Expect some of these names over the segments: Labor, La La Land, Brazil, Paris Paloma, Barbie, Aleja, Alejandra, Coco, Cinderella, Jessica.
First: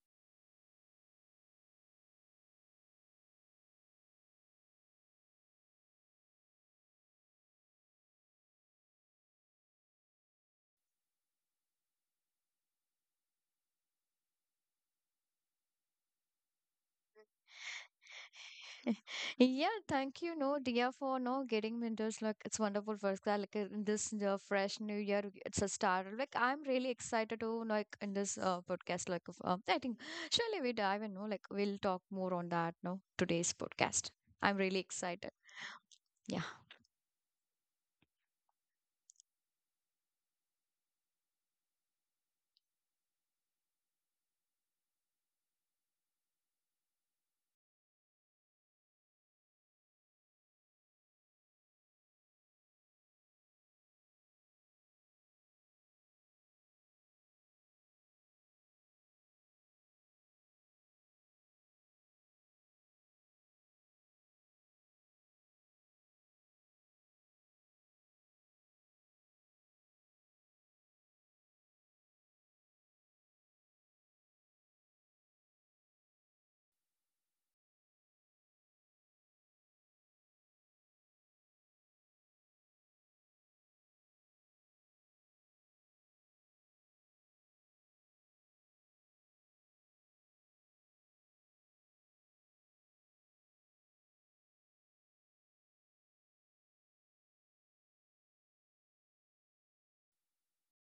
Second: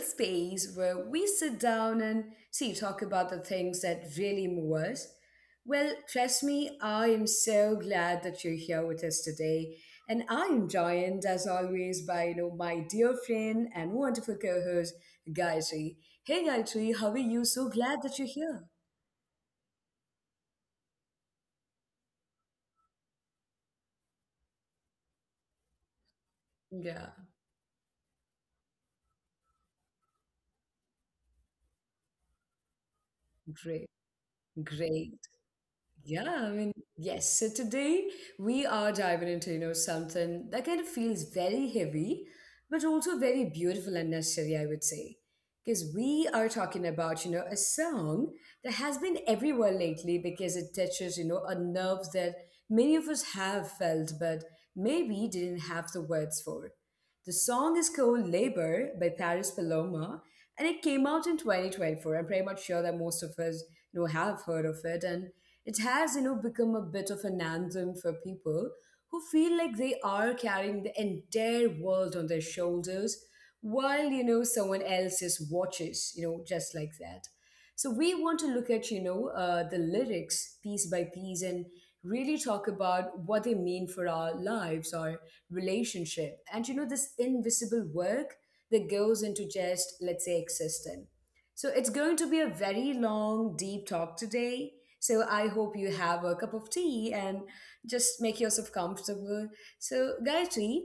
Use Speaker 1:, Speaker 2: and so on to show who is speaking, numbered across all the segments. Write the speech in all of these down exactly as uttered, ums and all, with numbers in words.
Speaker 1: space where we sit down and see, talk about the things that really move us. Well, trust me, I am so glad that you're here with us today. And I am joined, as always, by you know my dear friend and wonderful co-host Gayatri. Hey Gayatri, how are you? So glad that you're here.
Speaker 2: Yeah, thank you, no, dear, for no getting me into this, like it's wonderful first class, like uh, in this uh, fresh new year, it's a start. Like I'm really
Speaker 1: Yeah,
Speaker 2: excited to like in this uh, podcast, like of, uh, I think surely we dive in, no, like we'll talk more on that, no, today's
Speaker 1: great,
Speaker 2: podcast. I'm really
Speaker 1: great.
Speaker 2: excited. Yeah.
Speaker 1: Yeah, I mean, yes. So today we are diving into, you know, something that kind of feels very heavy, but also very beautiful and necessary, I would say. Because we are talking about, you know, a song that has been everywhere lately because it touches, you know, a nerve that many of us have felt, but maybe didn't have the words for. The song is called Labor by Paris Paloma, and it came out in twenty twenty-four. I'm pretty much sure that most of us you know have heard of it, and it has you know become a bit of an anthem for people who feel like they are carrying the entire world on their shoulders while you know someone else's watches, you know just like that. So we want to look at, you know uh, the lyrics piece by piece and really talk about what they mean for our lives, our relationship, and you know this invisible work that goes into, just, let's say, existing. So it's going to be a very long, deep talk today. So I hope you have a cup of tea and just make yourself comfortable. So, Gayatri,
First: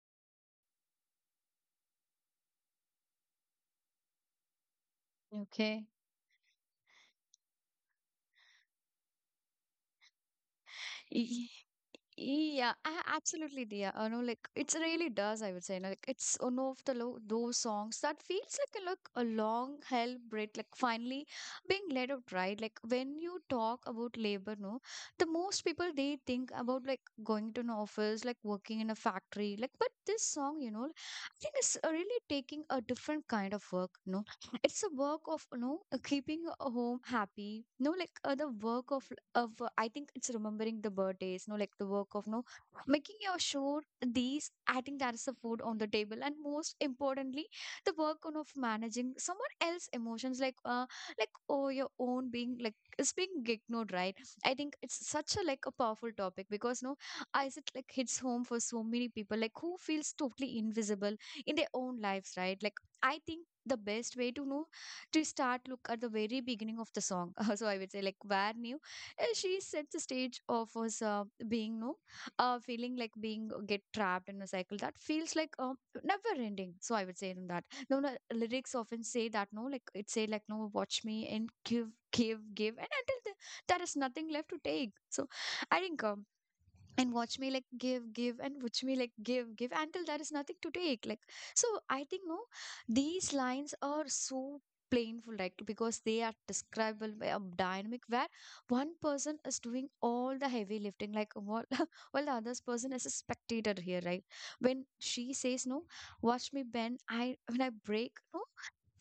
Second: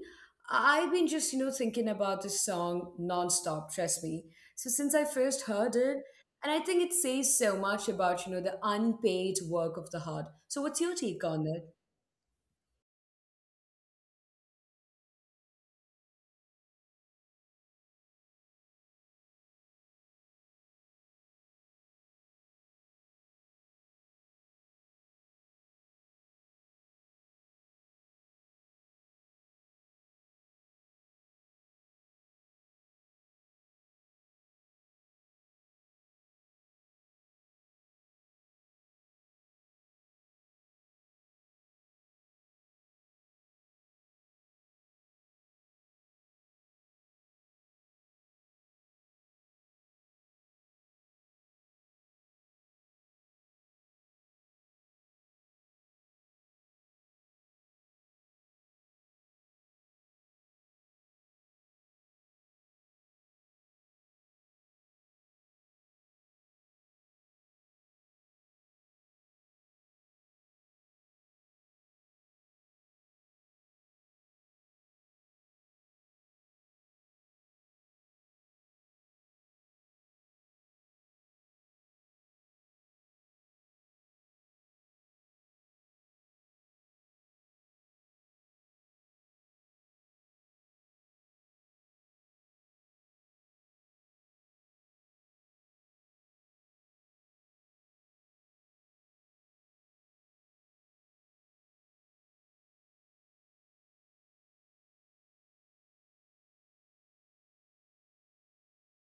Speaker 1: I've been just, you know, thinking about this song nonstop, trust me. So since I first heard
Speaker 2: Okay.
Speaker 1: it, and I think it says so much about, you know, the unpaid work of the heart. So what's your take on it?
Speaker 2: Yeah, a- absolutely, dear. Uh, no, like it really does. I would say, no, like it's one of the lo those songs that feels like a like a long hell breath, like finally being let out, right? Like when you talk about labor, no, the most people they think about like going to an office, like working in a factory, like. But this song, you know, I think it's uh, really taking a different kind of work. No, it's a work of, you know, uh, keeping a home happy. No, like uh, the work of of uh, I think it's remembering the birthdays, no, like the work of no making your sure these I think that is the food on the table, and most importantly, the work on of managing someone else emotions like uh like oh your own being like is being ignored, right? I think it's such a like a powerful topic because no, I it like hits home for so many people like who feels totally invisible in their own lives, right? Like I think the best way to know to start look at the very beginning of the song. So I would say like where new uh, she set the stage of us uh, being no uh, feeling like being uh, get trapped in a cycle that feels like um, never ending. So I would say in that no, no lyrics often say that no, like it say like, no, watch me and give give give and until the, there is nothing left to take. So I think um, and watch me like give give and watch me like give give until there is nothing to take, like. So I think no, these lines are so painful like because they are describable by a dynamic where one person is doing all the heavy lifting, like what. While the other person is a spectator here, right? When she says no, watch me bend I when I break no.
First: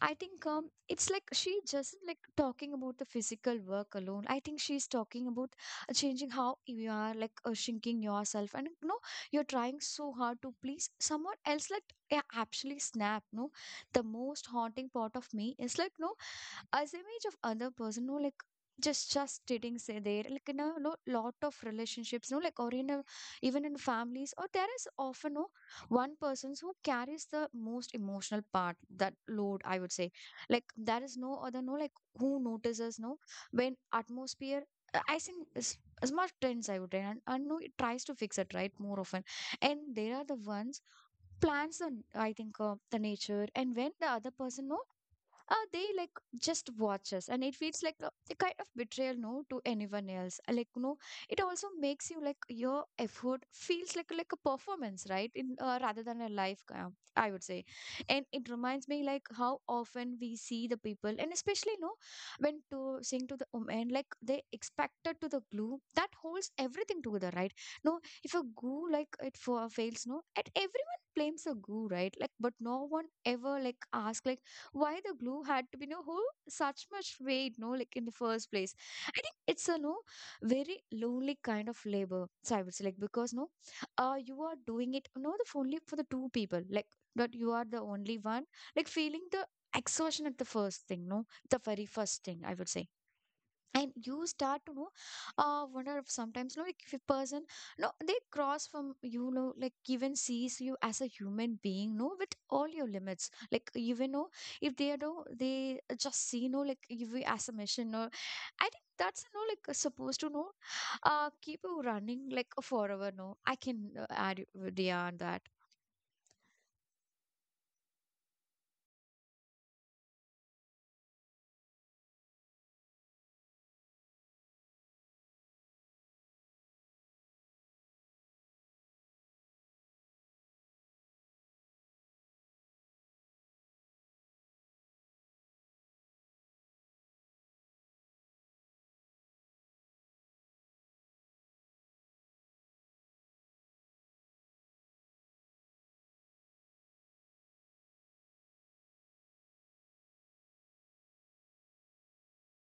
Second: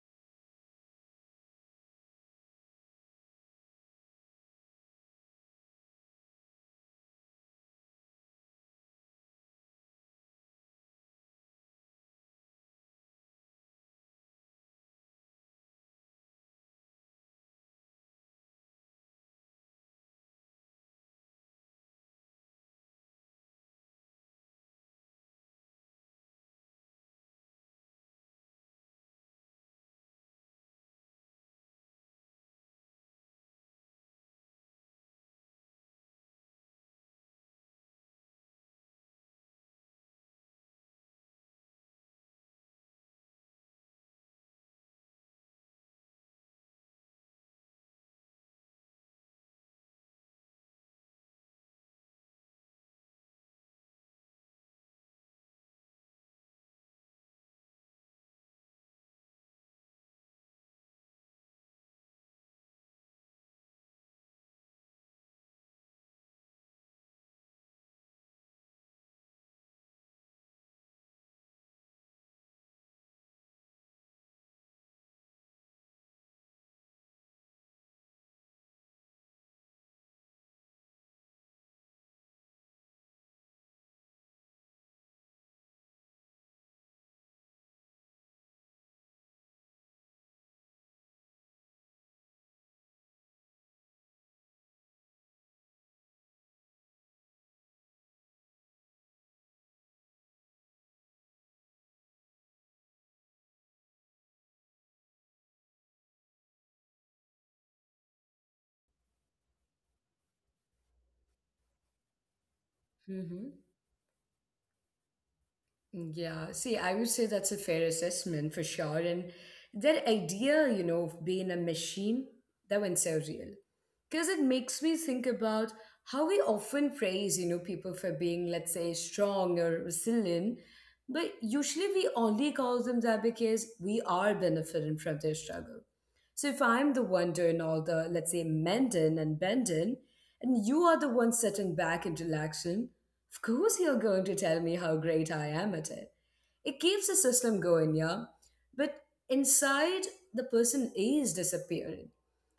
Speaker 2: I think um, it's like she just like talking about the physical work alone. I think she's talking about uh, changing how you are like uh, shrinking yourself, and you know you're trying so hard to please someone else. Like, yeah, actually, snap. No, the most haunting part of me is like no, as image of other person no like just just sitting say there like in a no lot of relationships no like or in a even in families or there is often no one person who carries the most emotional part, that load, I would say. Like there is no other no like who notices no when atmosphere uh, I think is as much trends I would say, and, and no it tries to fix it right more often, and there are the ones plans the I think uh, the nature, and when the other person no uh, they like just watch us, and it feels like a, a kind of betrayal no to anyone else. Uh, like no it also makes you like your effort feels like like a performance right in uh, rather than a life uh, I would say. And it reminds me like how often we see the people, and especially no when to sing to the woman like they expected to the glue that holds everything together, right? No, if a goo like it for fails no and everyone blames the goo, right? Like but no one ever like ask like why the glue had to be no whole such much weight no like in the first place. I think it's a no very lonely kind of labor, so I would say, like because no uh you are doing it no the only for the two people like, but you are the only one like feeling the exhaustion at the first thing no, the very first thing I would say. And you start to know uh wonder if sometimes, you know, like if a person no they cross from, you know, like even sees you as a human being no with all your limits like even know if they know they just see no like you as a mission or I think that's no like supposed to know uh keep you running like forever no. I
Speaker 1: Mm-hmm.
Speaker 2: can uh, add you- yeah on that.
Speaker 1: Yeah, see, I would say that's a fair assessment for sure. And that idea, you know, of being a machine, that one's so real. Because it makes me think about how we often praise, you know, people for being, let's say, strong or resilient. But usually we only call them that because we are benefiting from their struggle. So if I'm the one doing all the, let's say, mending and bending, and you are the one sitting back and relaxing, of course, you're going to tell me how great I am at it. It keeps the system going, yeah? But inside, the person is disappearing.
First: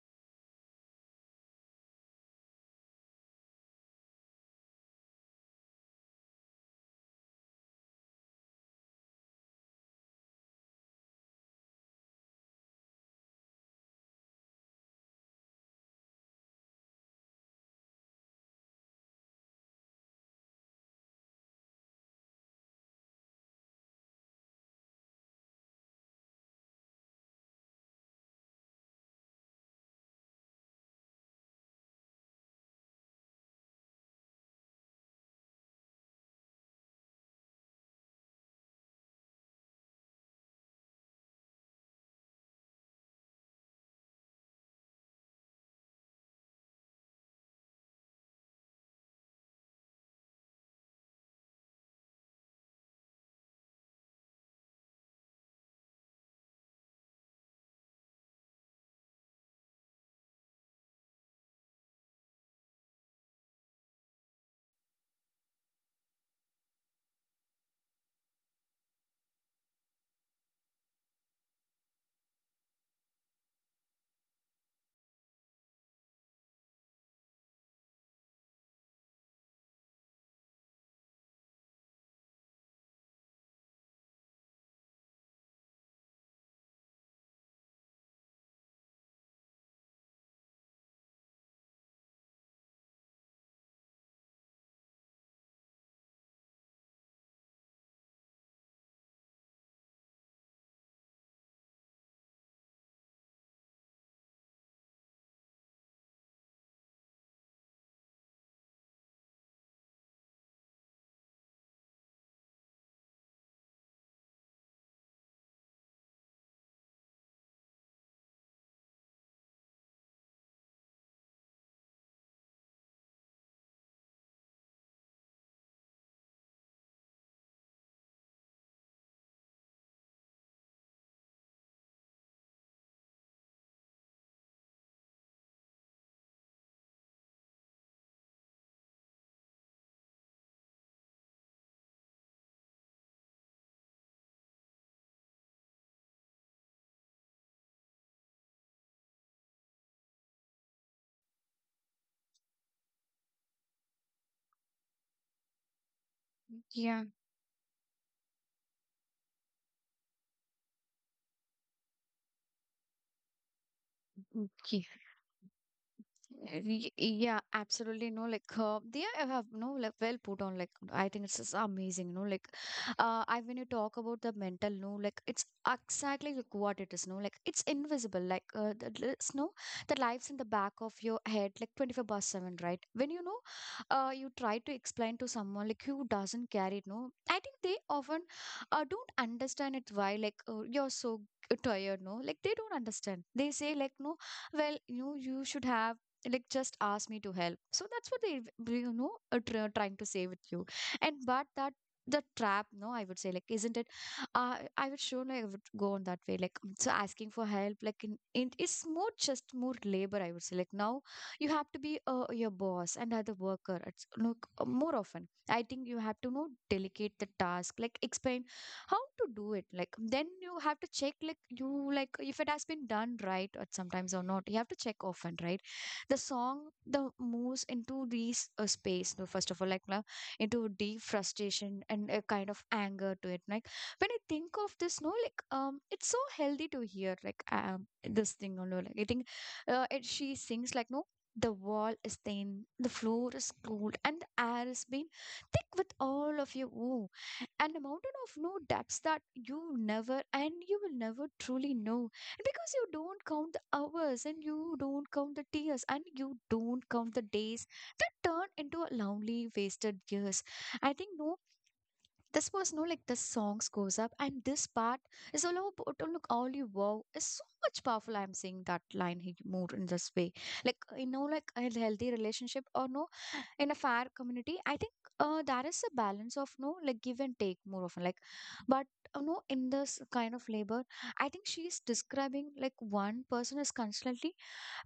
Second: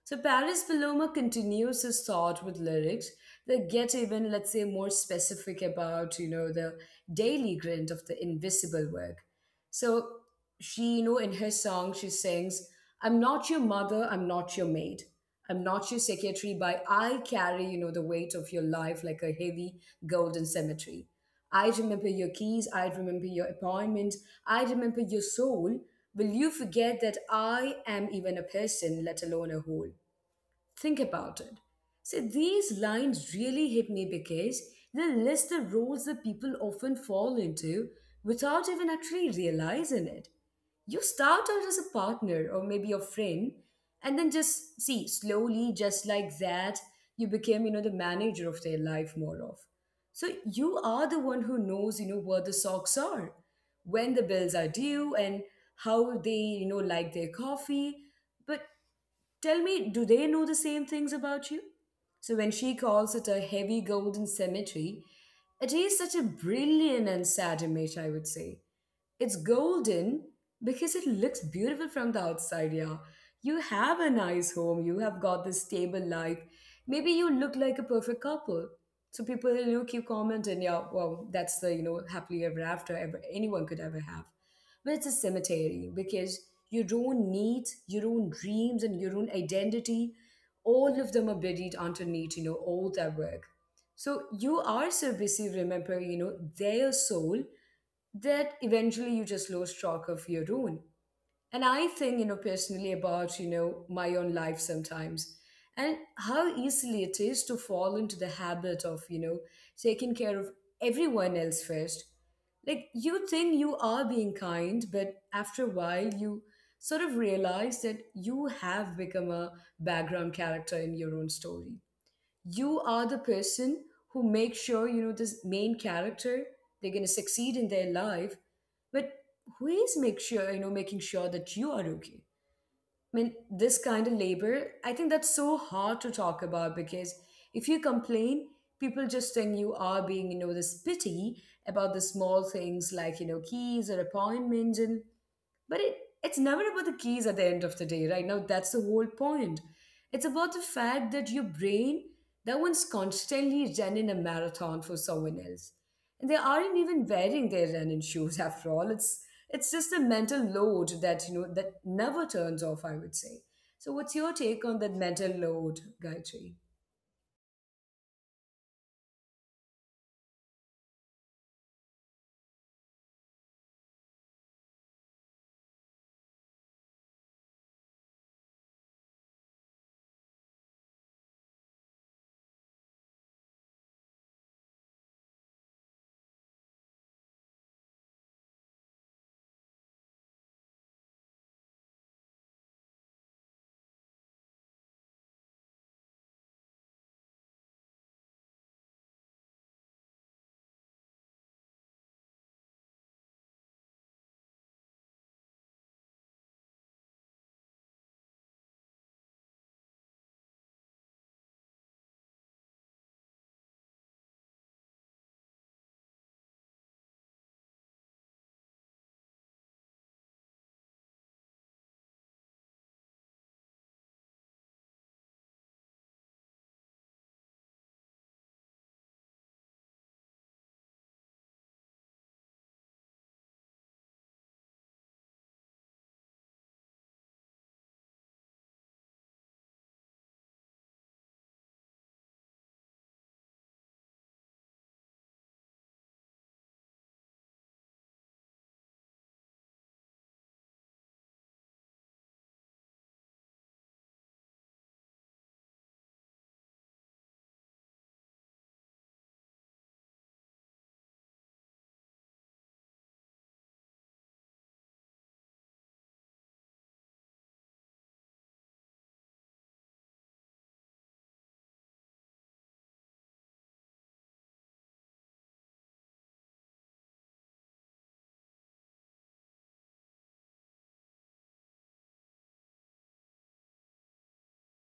Speaker 1: So Paris Paloma continues his thought with lyrics that get even, let's say, more specific about, you know, the daily grind of the invisible work. So she, you know, in her song, she sings, I'm not your mother, I'm not your maid. I'm not your secretary, but I carry, you know, the weight of your life like a heavy golden cemetery. I remember your keys, I remember your appointment, I remember your soul. Will you forget that I am even a person, let alone a whole? Think about it. See, these lines really hit me because they list the roles that people often fall into without even actually realizing it. You start out as a partner or maybe a friend, and then just see, slowly, just like that, you became, you know, the manager of their life more of. So you are the one who knows, you know, where the socks are, when the bills are due, and how they, you know, like their coffee. But Tell me, do they know the same things about you? So when she calls it a heavy golden cemetery, it is such a brilliant and sad image, I would say. It's golden because it looks beautiful from the outside, yeah. You have a nice home, you have got this stable life. Maybe you look like a perfect couple. So people, you know, keep commenting, yeah, well, that's the, you know, happily ever after ever anyone could ever have. But it's a cemetery because your own needs, your own dreams, and your own identity, all of them are buried underneath, you know, all that work. So you are so busy, remember, you know, their soul, that eventually you just lose track of your own. And I think, you know, personally about, you know, my own life sometimes and how easily it is to fall into the habit of, you know, taking care of everyone else first. Like you think you are being kind, but after a while you sort of realize that you have become a background character in your own story. You are the person who makes sure, you know, this main character, they're going to succeed in their life, but who is make sure you know making sure that you are okay? I mean, this kind of labor, I think that's so hard to talk about because if you complain, people just think you are being, you know, this pity about the small things like, you know, keys or appointments, and but it, it's never about the keys at the end of the day, right? Now, that's the whole point. It's about the fact that your brain, that one's constantly running a marathon for someone else. And they aren't
Speaker 2: Yeah.
Speaker 1: even wearing their running shoes after all. It's it's just a mental load that, you know, that never turns off, I would say. So what's your take on
Speaker 2: Okay.
Speaker 1: that mental load, Gayatri?
Speaker 2: Eh, Y- Yeah, absolutely. No, like uh, they are- have no like well put on. Like I think it's just amazing. No, like uh, I when you talk about the mental, no, like it's exactly like what it is. No, like it's invisible. Like uh, the, the- it's no the lives in the back of your head, like twenty four by seven, right? When you know, uh, you try to explain to someone like who doesn't carry it. No, I think they often uh, don't understand it. Why like uh, you're so tired? No, like they don't understand. They say like, no, well, you you should have, like, just ask me to help, so that's what they w- you know are tr- trying to say with you, and but that the trap no I would say like, isn't it? uh, I would sure like, I would go on that way like um, so asking for help like in, in it's more just more labor I would say like now. You have to be uh, your boss and other worker, it's look uh, more often I think you have to know delegate the task like explain how to do it, like then you have to check like you like if it has been done right at sometimes or not, you have to check often, right? The song, the moves into these uh, space no, first of all like no, into deep frustration and a kind of anger to it. Like when I think of this no like um it's so healthy to hear like um this thing no, no, like I think uh, it, she sings like no, the wall is thin, the floor is cold, and the air has been thick with all of you. Ooh, and a mountain of no depths that you never and you will never truly know. And because you don't count the hours and you don't count the tears and you don't count the days that turn into a lonely wasted years. I think no, this was no like the songs goes up, and this part is all about oh, look all you wow is so much powerful. I'm seeing that line he moved in this way, like you know, like a healthy relationship, or no in a fair community I think uh, there is a balance of no like give and take more often, like. But uh, no in this kind of labor I think she is describing like one person is constantly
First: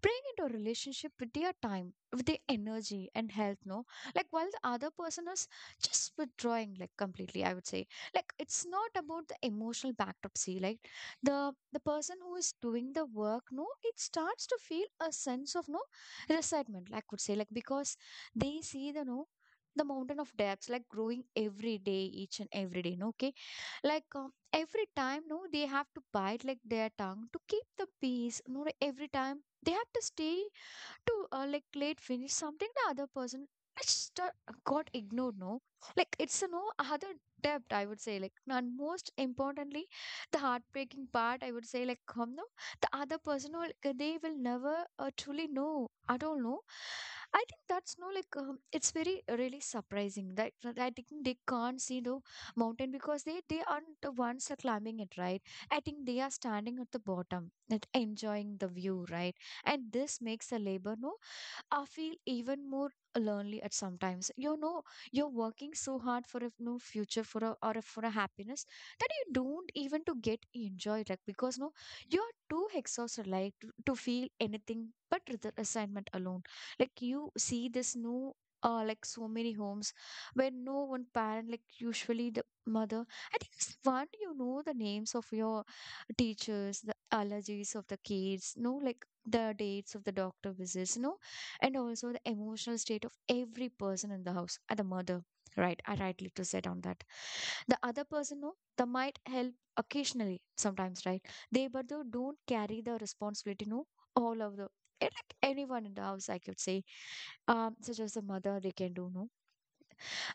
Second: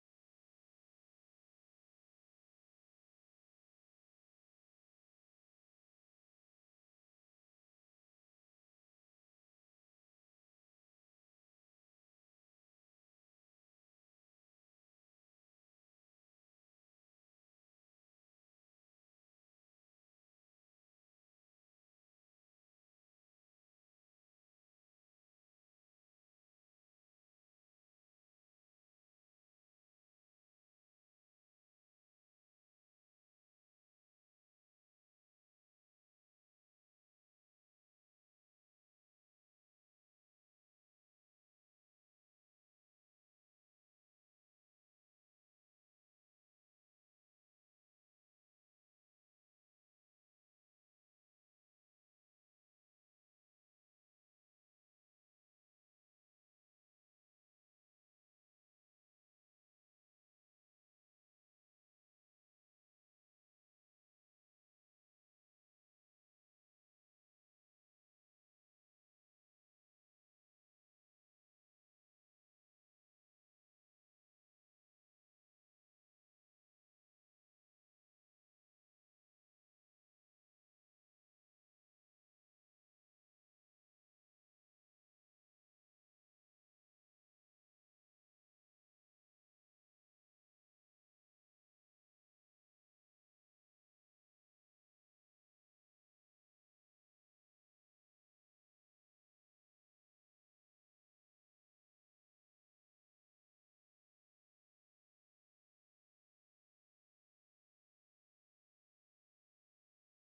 Speaker 2: bring into a relationship with their time, with their energy and health, no, like while the other person is just withdrawing, like completely, I would say. Like it's not about the emotional backdrop. See, like the the person who is doing the work no it starts to feel a sense of no resentment, I could say, like because they see the no the mountain of debts like growing every day, each and every day, no. Okay, like um, every time no they have to bite like their tongue to keep the peace no, every time they have to stay to uh, like late finish something, the other person just uh, got ignored no. Like it's a no other depth I would say, like, and most importantly the heartbreaking part I would say like um, no the other person will, like, they will never uh, truly know at all no. I think that's no like um, it's very uh, really surprising that that I think they can't see the mountain because they they aren't the ones are climbing it, right? I think they are standing at the bottom and enjoying the view, right? And this makes the labor no, I feel even more lonely at sometimes. You know, you're working so hard for a no future for a or a, for a happiness that you don't even to get enjoy, like because no, you're too exhausted like to, to feel anything but the assignment alone. Like you see this no. Uh, like so many homes where no one parent, like usually the mother, I think it's fun, you know the names of your teachers, the allergies of the kids, no, like the dates of the doctor visits, no, and also the emotional state of every person in the house and the mother, right I rightly to said on that. The other person, no, they might help occasionally sometimes, right, they but they don't carry the responsibility, no, all of the eh, like anyone in the house, I could say um, such as the mother, they can do, no.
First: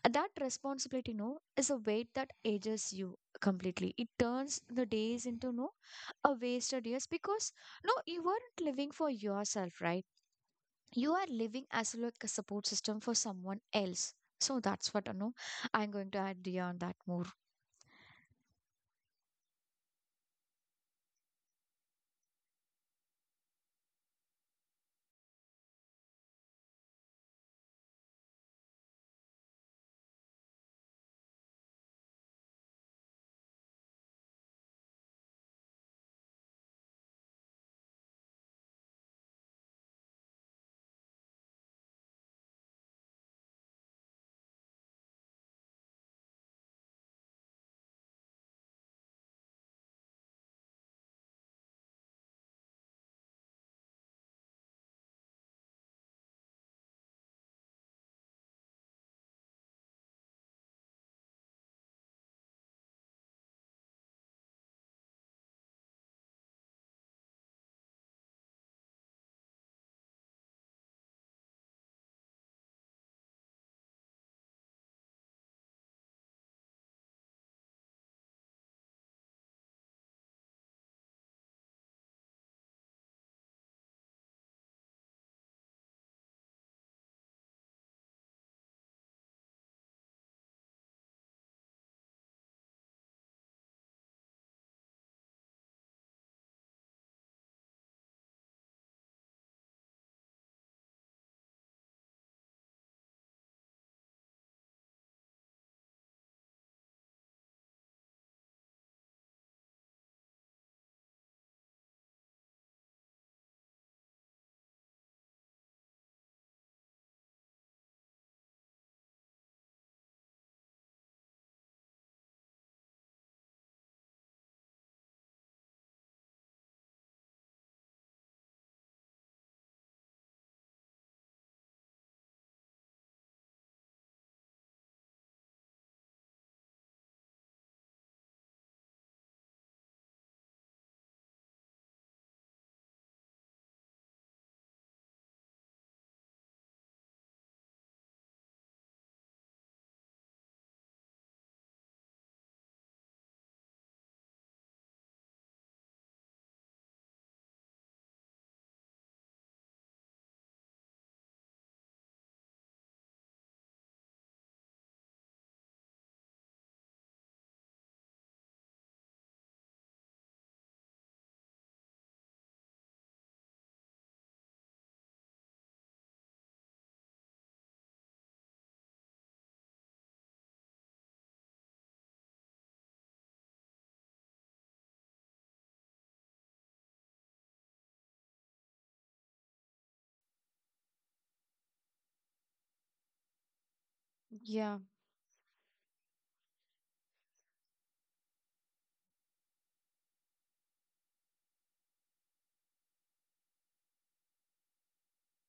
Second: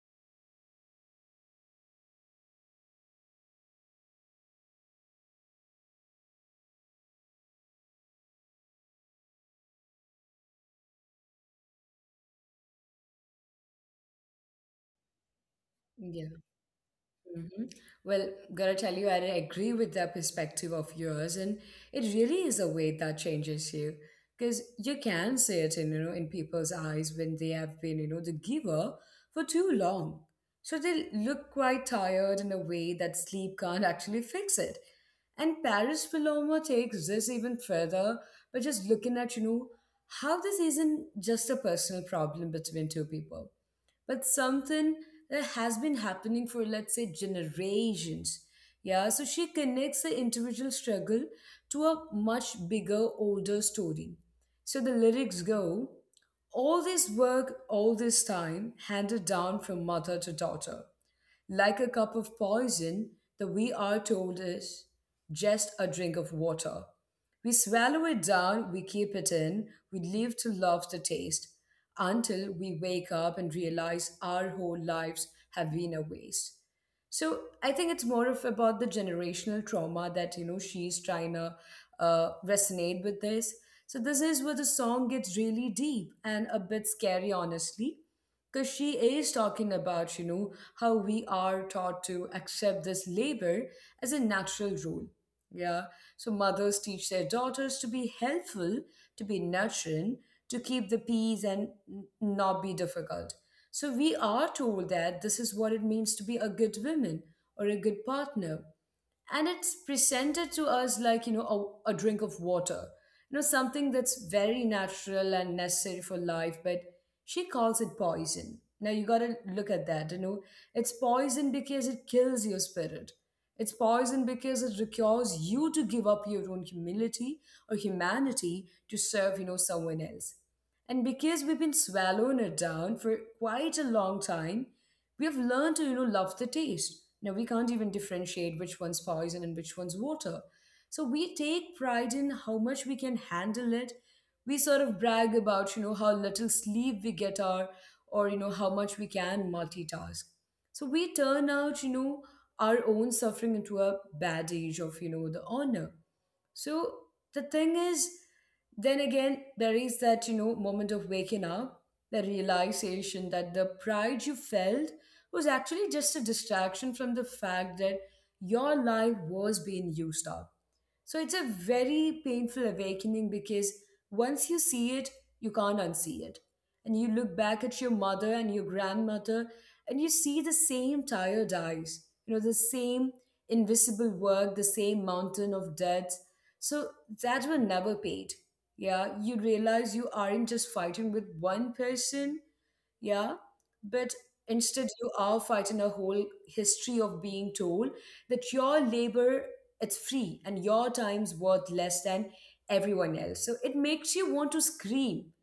Speaker 2: And that responsibility, no, is a weight that ages you completely. It turns the days into, no, a wasted years, because no, you weren't living for yourself, right. You are living as like a support system for someone else. So that's what I know, I'm going to add on that more.
Speaker 1: Hmm. Well, gotta tell you, I agree with that perspective of yours, and it really is a way that changes you, because you can see it in, you know, in people's eyes when they have been, you know, the giver for too long, so they look quite tired in a way that sleep can't actually fix it. And Paris Paloma takes this even further by just looking at, you know, how this isn't just a personal problem between two people, but something that has been happening for, let's say, generations. Yeah, so she connects the individual struggle to a much bigger, older story. So the lyrics go, all this work, all this time, handed down from mother to daughter. Like a cup of poison, the we are told is just a drink of water. We swallow it down, we keep it in, we live to love the taste until we wake up and realize our whole lives have been a waste. So I think it's more of about the generational trauma that, you know, she's trying to uh, resonate with this. So this is where the song gets really deep and a bit scary, honestly, because she is talking about, you know, how we are taught to accept this labor as a natural rule, yeah? So mothers teach their daughters to be helpful, to be nurturing, to keep the peace, and n- not be difficult. So we are told that this is what it means to be a good woman or a good partner, and it's presented to us like, you know, a, a drink of water, you know, something that's very natural and necessary for life. But she calls it poison. Now you got to look at that, you know, it's poison because it kills your spirit. It's poison because it requires you to give up your own humility or humanity to serve, you know, someone else. And because we've been swallowing it down for quite a long time, we have learned to, you know, love the taste. Now we can't even differentiate which one's poison and which one's water. So we take pride in how much we can handle it. We sort of brag about, you know, how little sleep we get our, or you know how much we can multitask. So we turn out, you know, our own suffering into a badge of, you know, the honor. So the thing is, then again, there is that, you know, moment of waking up, the realization that the pride you felt was actually just a distraction from the fact that your life was being used up. So it's a very painful awakening because once you see it, you can't unsee it. And you look back at your mother and your grandmother and you see the same tired eyes, you know, the same invisible work, the same mountain of debt. So that will never paid. Yeah, you realize you aren't just fighting with one person, yeah. But
Speaker 2: Yeah.
Speaker 1: instead, you are fighting a whole history of being told that your labor, it's free, and your time's worth less than everyone else. So it makes you want to scream.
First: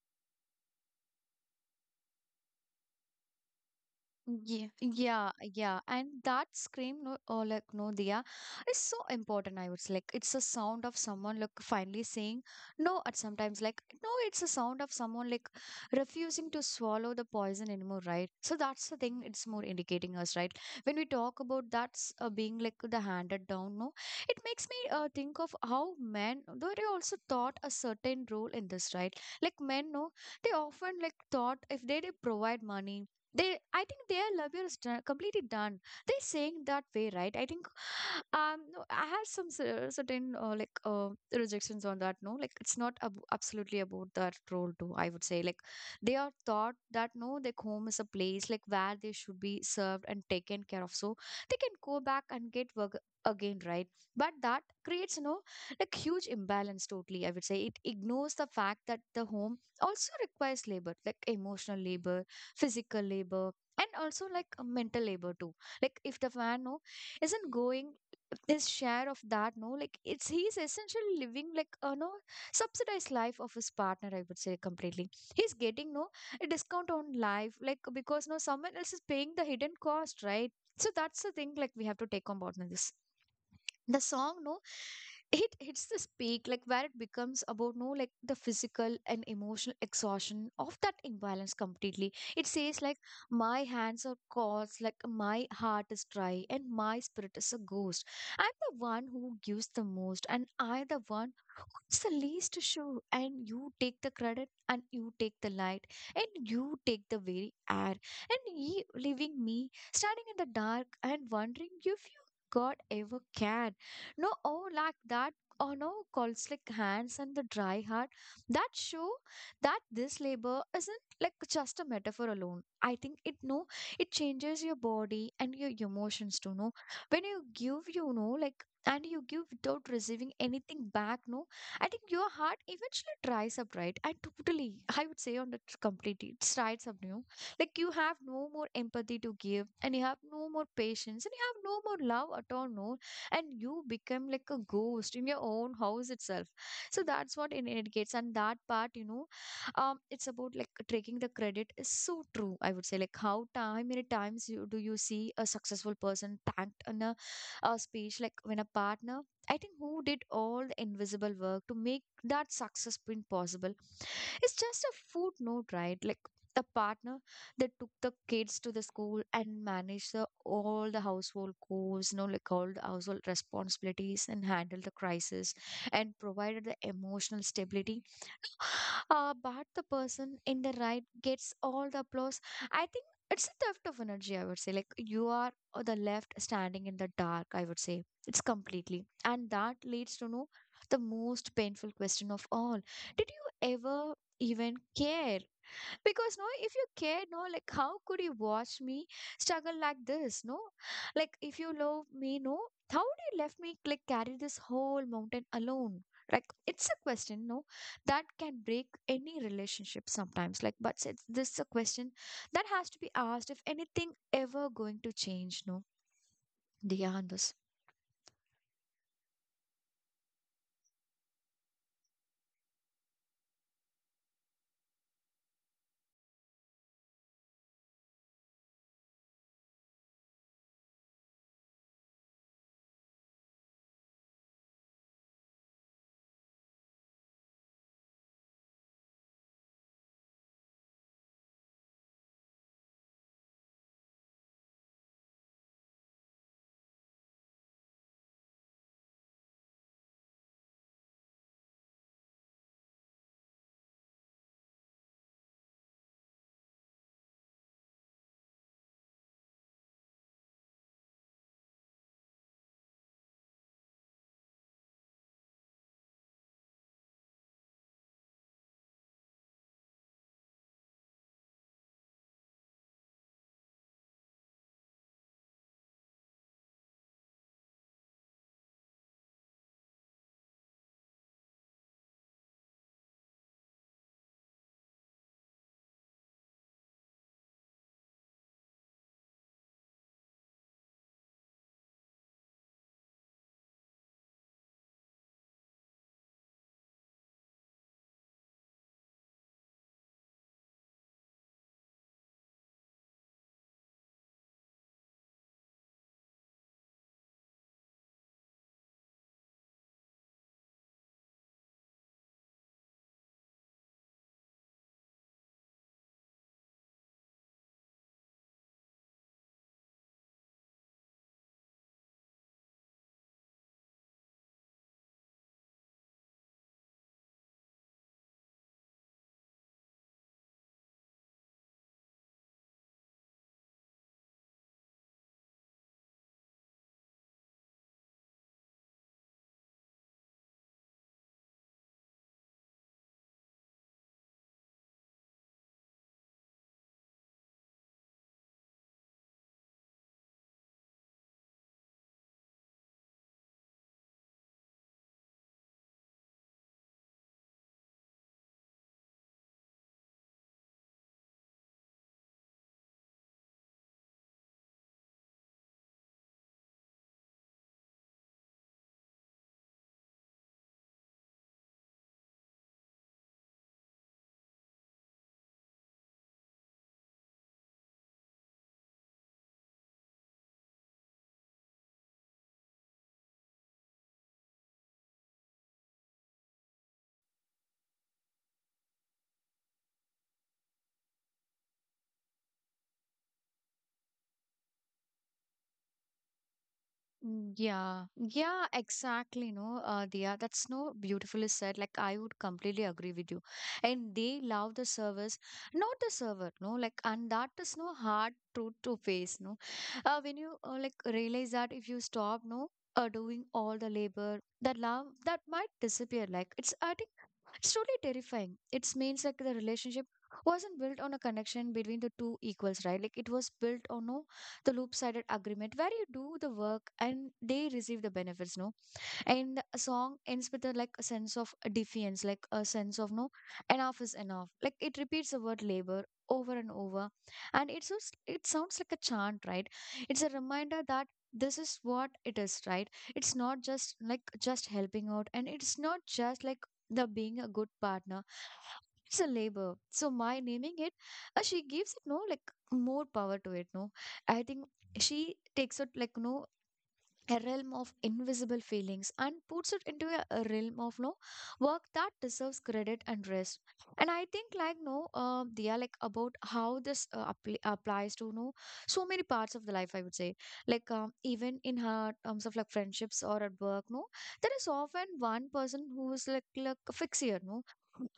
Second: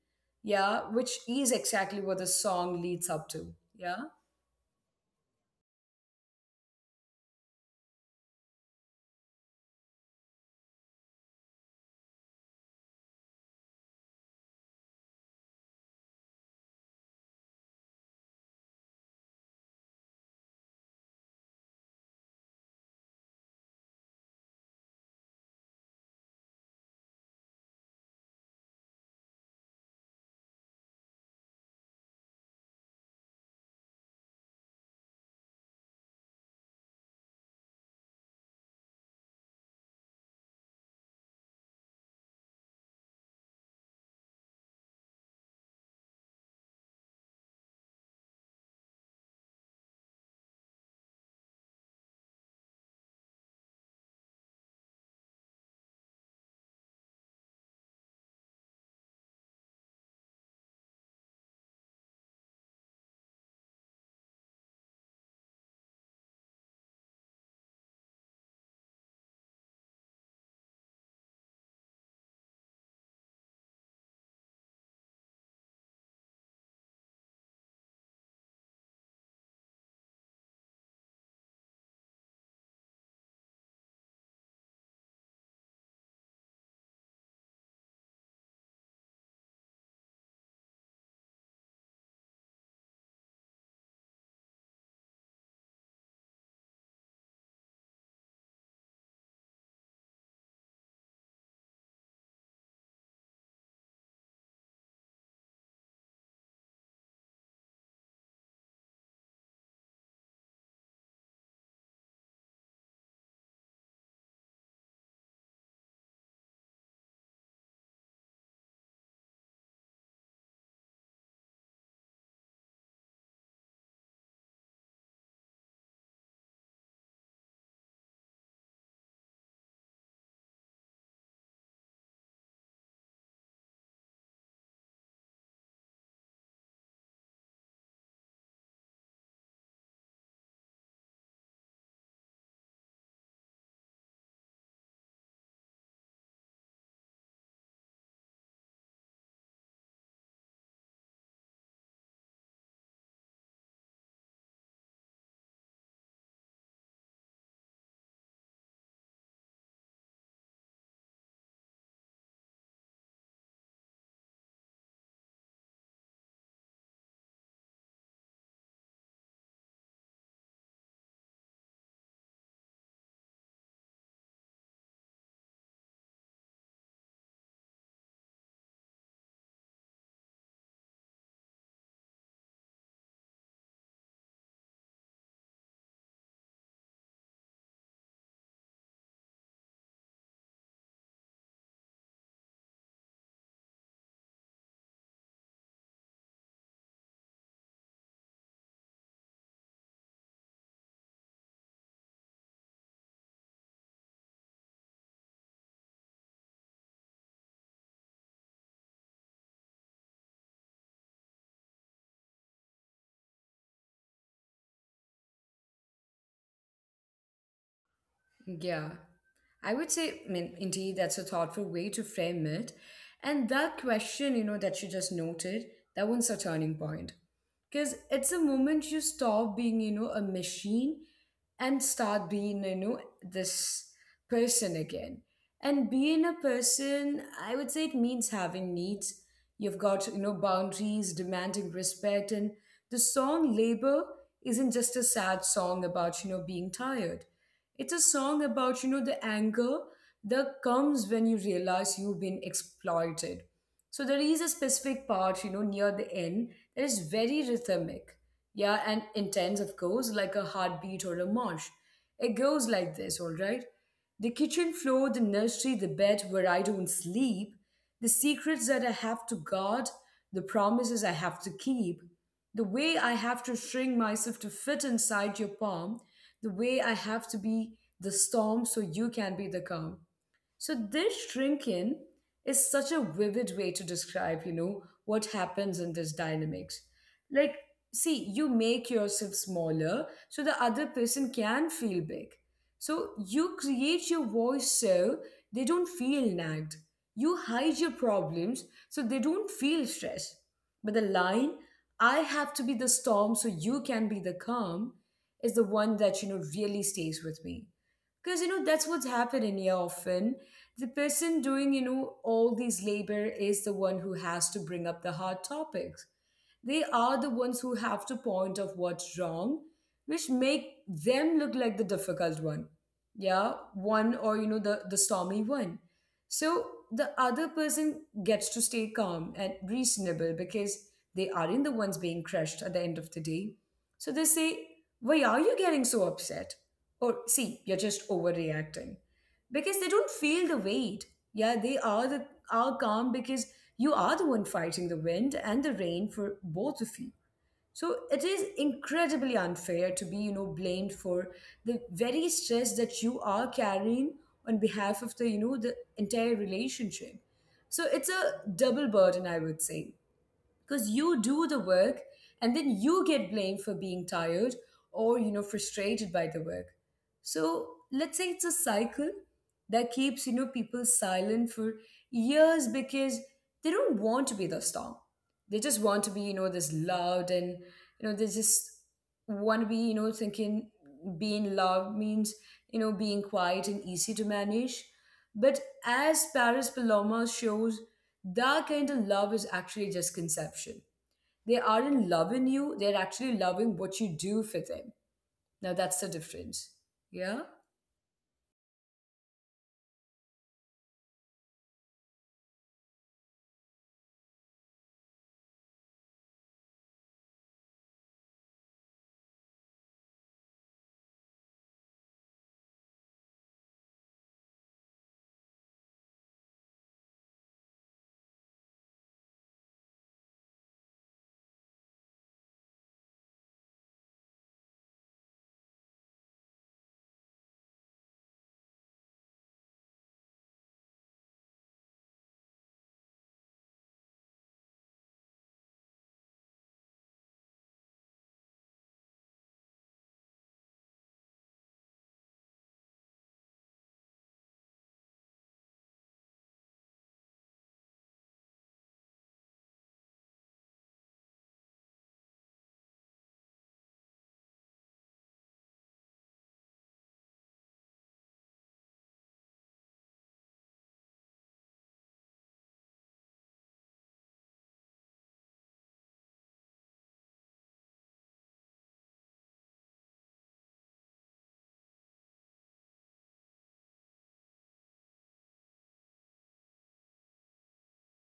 Speaker 1: Yeah, which is exactly what the song leads up to. Yeah.
Speaker 2: Yeah, yeah, yeah, and that scream, no, or like no, Diya, is so important. I would say, like, it's a sound of someone like finally saying no. At sometimes, like, no, it's a sound of someone like refusing to swallow the poison anymore, right? So that's the thing. It's more indicating us, right? When we talk about that's uh, being like the handed down, no, it makes me uh, think of how men, though they also thought a certain role in this, right? Like men, no, they often like thought if they, they provide money, they I think their love is done, completely done, they saying that way, right I think. um no, I have some cer- certain uh, like uh, rejections on that, no, like it's not ab- absolutely about that role too, I would say like they are taught that, no, their home is a place like where they should be served and taken care of, so they can go back and get work again, right. But that creates no like huge imbalance totally, I would say. It ignores the fact that the home also requires labor, like emotional labor, physical labor, and also like uh, mental labor too. Like if the man, no, isn't going his share of that, no, like it's he's essentially living like a, no, subsidized life of his partner, I would say completely. He's getting, no, a discount on life, like because, no, someone else is paying the hidden cost, right. So that's the thing, like we have to take on board in this. The song, no, it hits this peak like where it becomes about, no, like the physical and emotional exhaustion of that imbalance completely. It says like my hands are cold, like my heart is dry and my spirit is a ghost. I'm the one who gives the most and I'm the one who's the least to show. And you take the credit and you take the light and you take the very air, and ye leaving me standing in the dark and wondering if you god ever cared. No, oh, like that, or no, cold slick hands and the dry heart, that show that this labor isn't like just a metaphor alone. I think it, no, it changes your body and your emotions too, no. When you give, you know, like, and you give without receiving anything back, no, I think your heart eventually dries up, right, and totally. I would say on the t- completely it dries up, you know? Like you have no more empathy to give, and you have no more patience, and you have no more love at all, no. And you become like a ghost in your own house itself. So that's what it indicates. And that part, you know um it's about like taking the credit is so true. I would say, like, how time many times you do you see a successful person thanked in a, a speech, like when a partner, I think, who did all the invisible work to make that success print possible, it's just a footnote, right? Like the partner that took the kids to the school and managed the, all the household chores, you know, like all the household responsibilities, and handled the crisis, and provided the emotional stability, uh, but the person in the right gets all the applause. I think it's a theft of energy, I would say. Like you are on the left standing in the dark, I would say. It's completely. And that leads to know the most painful question of all. Did you ever even care? Because no, if you care, no, like how could you watch me struggle like this, no, like if you love me, no, how do you left me like carry this whole mountain alone? Like it's a question, no, that can break any relationship sometimes, like, but it's, this is a question that has to be asked if anything ever going to change, no, Diyandos.
Speaker 1: Yeah. I would say, I mean, indeed, that's a thoughtful way to frame it. And that question, you know, that you just noted, that one's a turning point. Because it's a moment you stop being you know a machine and start being you know this person again. And being a person, I would say, it means having needs. You've got you know boundaries, demanding respect. And the song Labor isn't just a sad song about you know being tired. It's a song about you know the anger that comes when you realize you've been exploited. So there is a specific part, you know, near the end, that is very rhythmic, yeah, and intense, of course, like a heartbeat or a march. It goes like this, all right? The kitchen floor, the nursery, the bed where I don't sleep, the secrets that I have to guard, the promises I have to keep, the way I have to shrink myself to fit inside your palm, the way I have to be the storm so you can be the calm. So this shrinking is such a vivid way to describe, you know, what happens in this dynamics. Like, see, you make yourself smaller so the other person can feel big. So you create your voice so they don't feel nagged. You hide your problems so they don't feel stressed. But the line, I have to be the storm so you can be the calm, is the one that, you know, really stays with me, because you know that's what's happening here often. The person doing you know all these labor is the one who has to bring up the hard topics. They are the ones who have to point of what's wrong, which make them look like the difficult one. Yeah, one, or you know the the stormy one. So the other person gets to stay calm and reasonable, because they aren't the ones being crushed at the end of the day. So they say, why are you getting so upset, or see, you're just overreacting, because they don't feel the weight. Yeah, they are the are calm because you are the one fighting the wind and the rain for both of you. So it is incredibly unfair to be, you know, blamed for the very stress that you are carrying on behalf of the, you know, the entire relationship. So it's a double burden, I would say, because you do the work and then you get blamed for being tired or you know frustrated by the work. So let's say it's a cycle that keeps you know people silent for years, because they don't want to be the storm. They just want to be you know this loved and you know they just want to be you know thinking being loved means you know being quiet and easy to manage. But as Paris Paloma shows, that kind of love is actually just conception. They aren't loving you, they're actually loving what you do for them. Now that's the difference. Yeah.
Speaker 2: Mm. Yeah, yeah, exactly. No, uh, Dia, that's no beautifully said. Like, I would completely agree with you. And they love the service, not the server, no, like, and that is no hard truth to face, no. Uh, when you uh, like realize that if you stop, no, uh, doing all the labor, the love that might disappear. Like, it's, I think it's truly terrifying. It means like the relationship wasn't built on a connection between the two equals, right? Like it was built on no, the loop sided agreement where you do the work and they receive the benefits, no? And the song ends with a like a sense of defiance, like a sense of no, enough is enough. Like it repeats the word labor over and over, and it's just, it sounds like a chant, right. It's a reminder that this is what it is, right. It's not just like just helping out, and it's not just like the being a good partner. It's a labor. So my naming it, uh, she gives it no like more power to it, no. I think she takes it like, no, a realm of invisible feelings, and puts it into a, a realm of, no, work that deserves credit and rest. And I think like no, uh, they are like about how this uh, appli applies to no so many parts of the life, I would say. Like um, even in her terms of like friendships or at work, no, there is often one person who is like like a fixer, no,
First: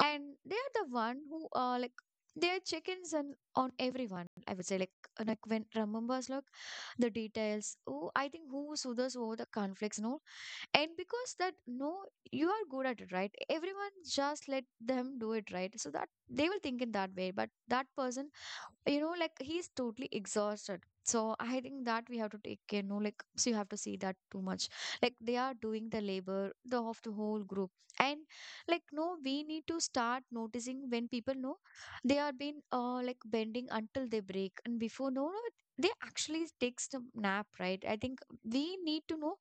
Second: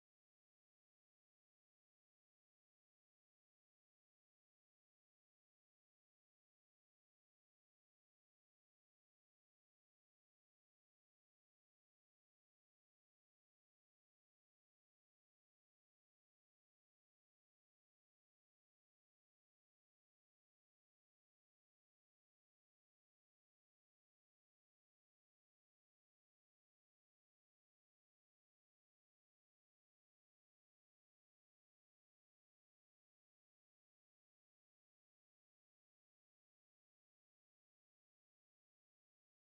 Speaker 2: and they are the one who uh, like they are chickens and on everyone, I would say, like uh, like when remembers like the details. Oh, I think who soothes over the conflicts, no? And because that, no, you are good at it, right, everyone just let them do it, right, so that they will think in that way. But that person, you know, like he's totally exhausted. So I think that we have to take care, no, like so you have to see that too much, like they are doing the labor, the of the whole group. And like no, we need to start noticing when people know they are being uh, like bending until they break, and before no no they actually takes a nap, right. I think we need to know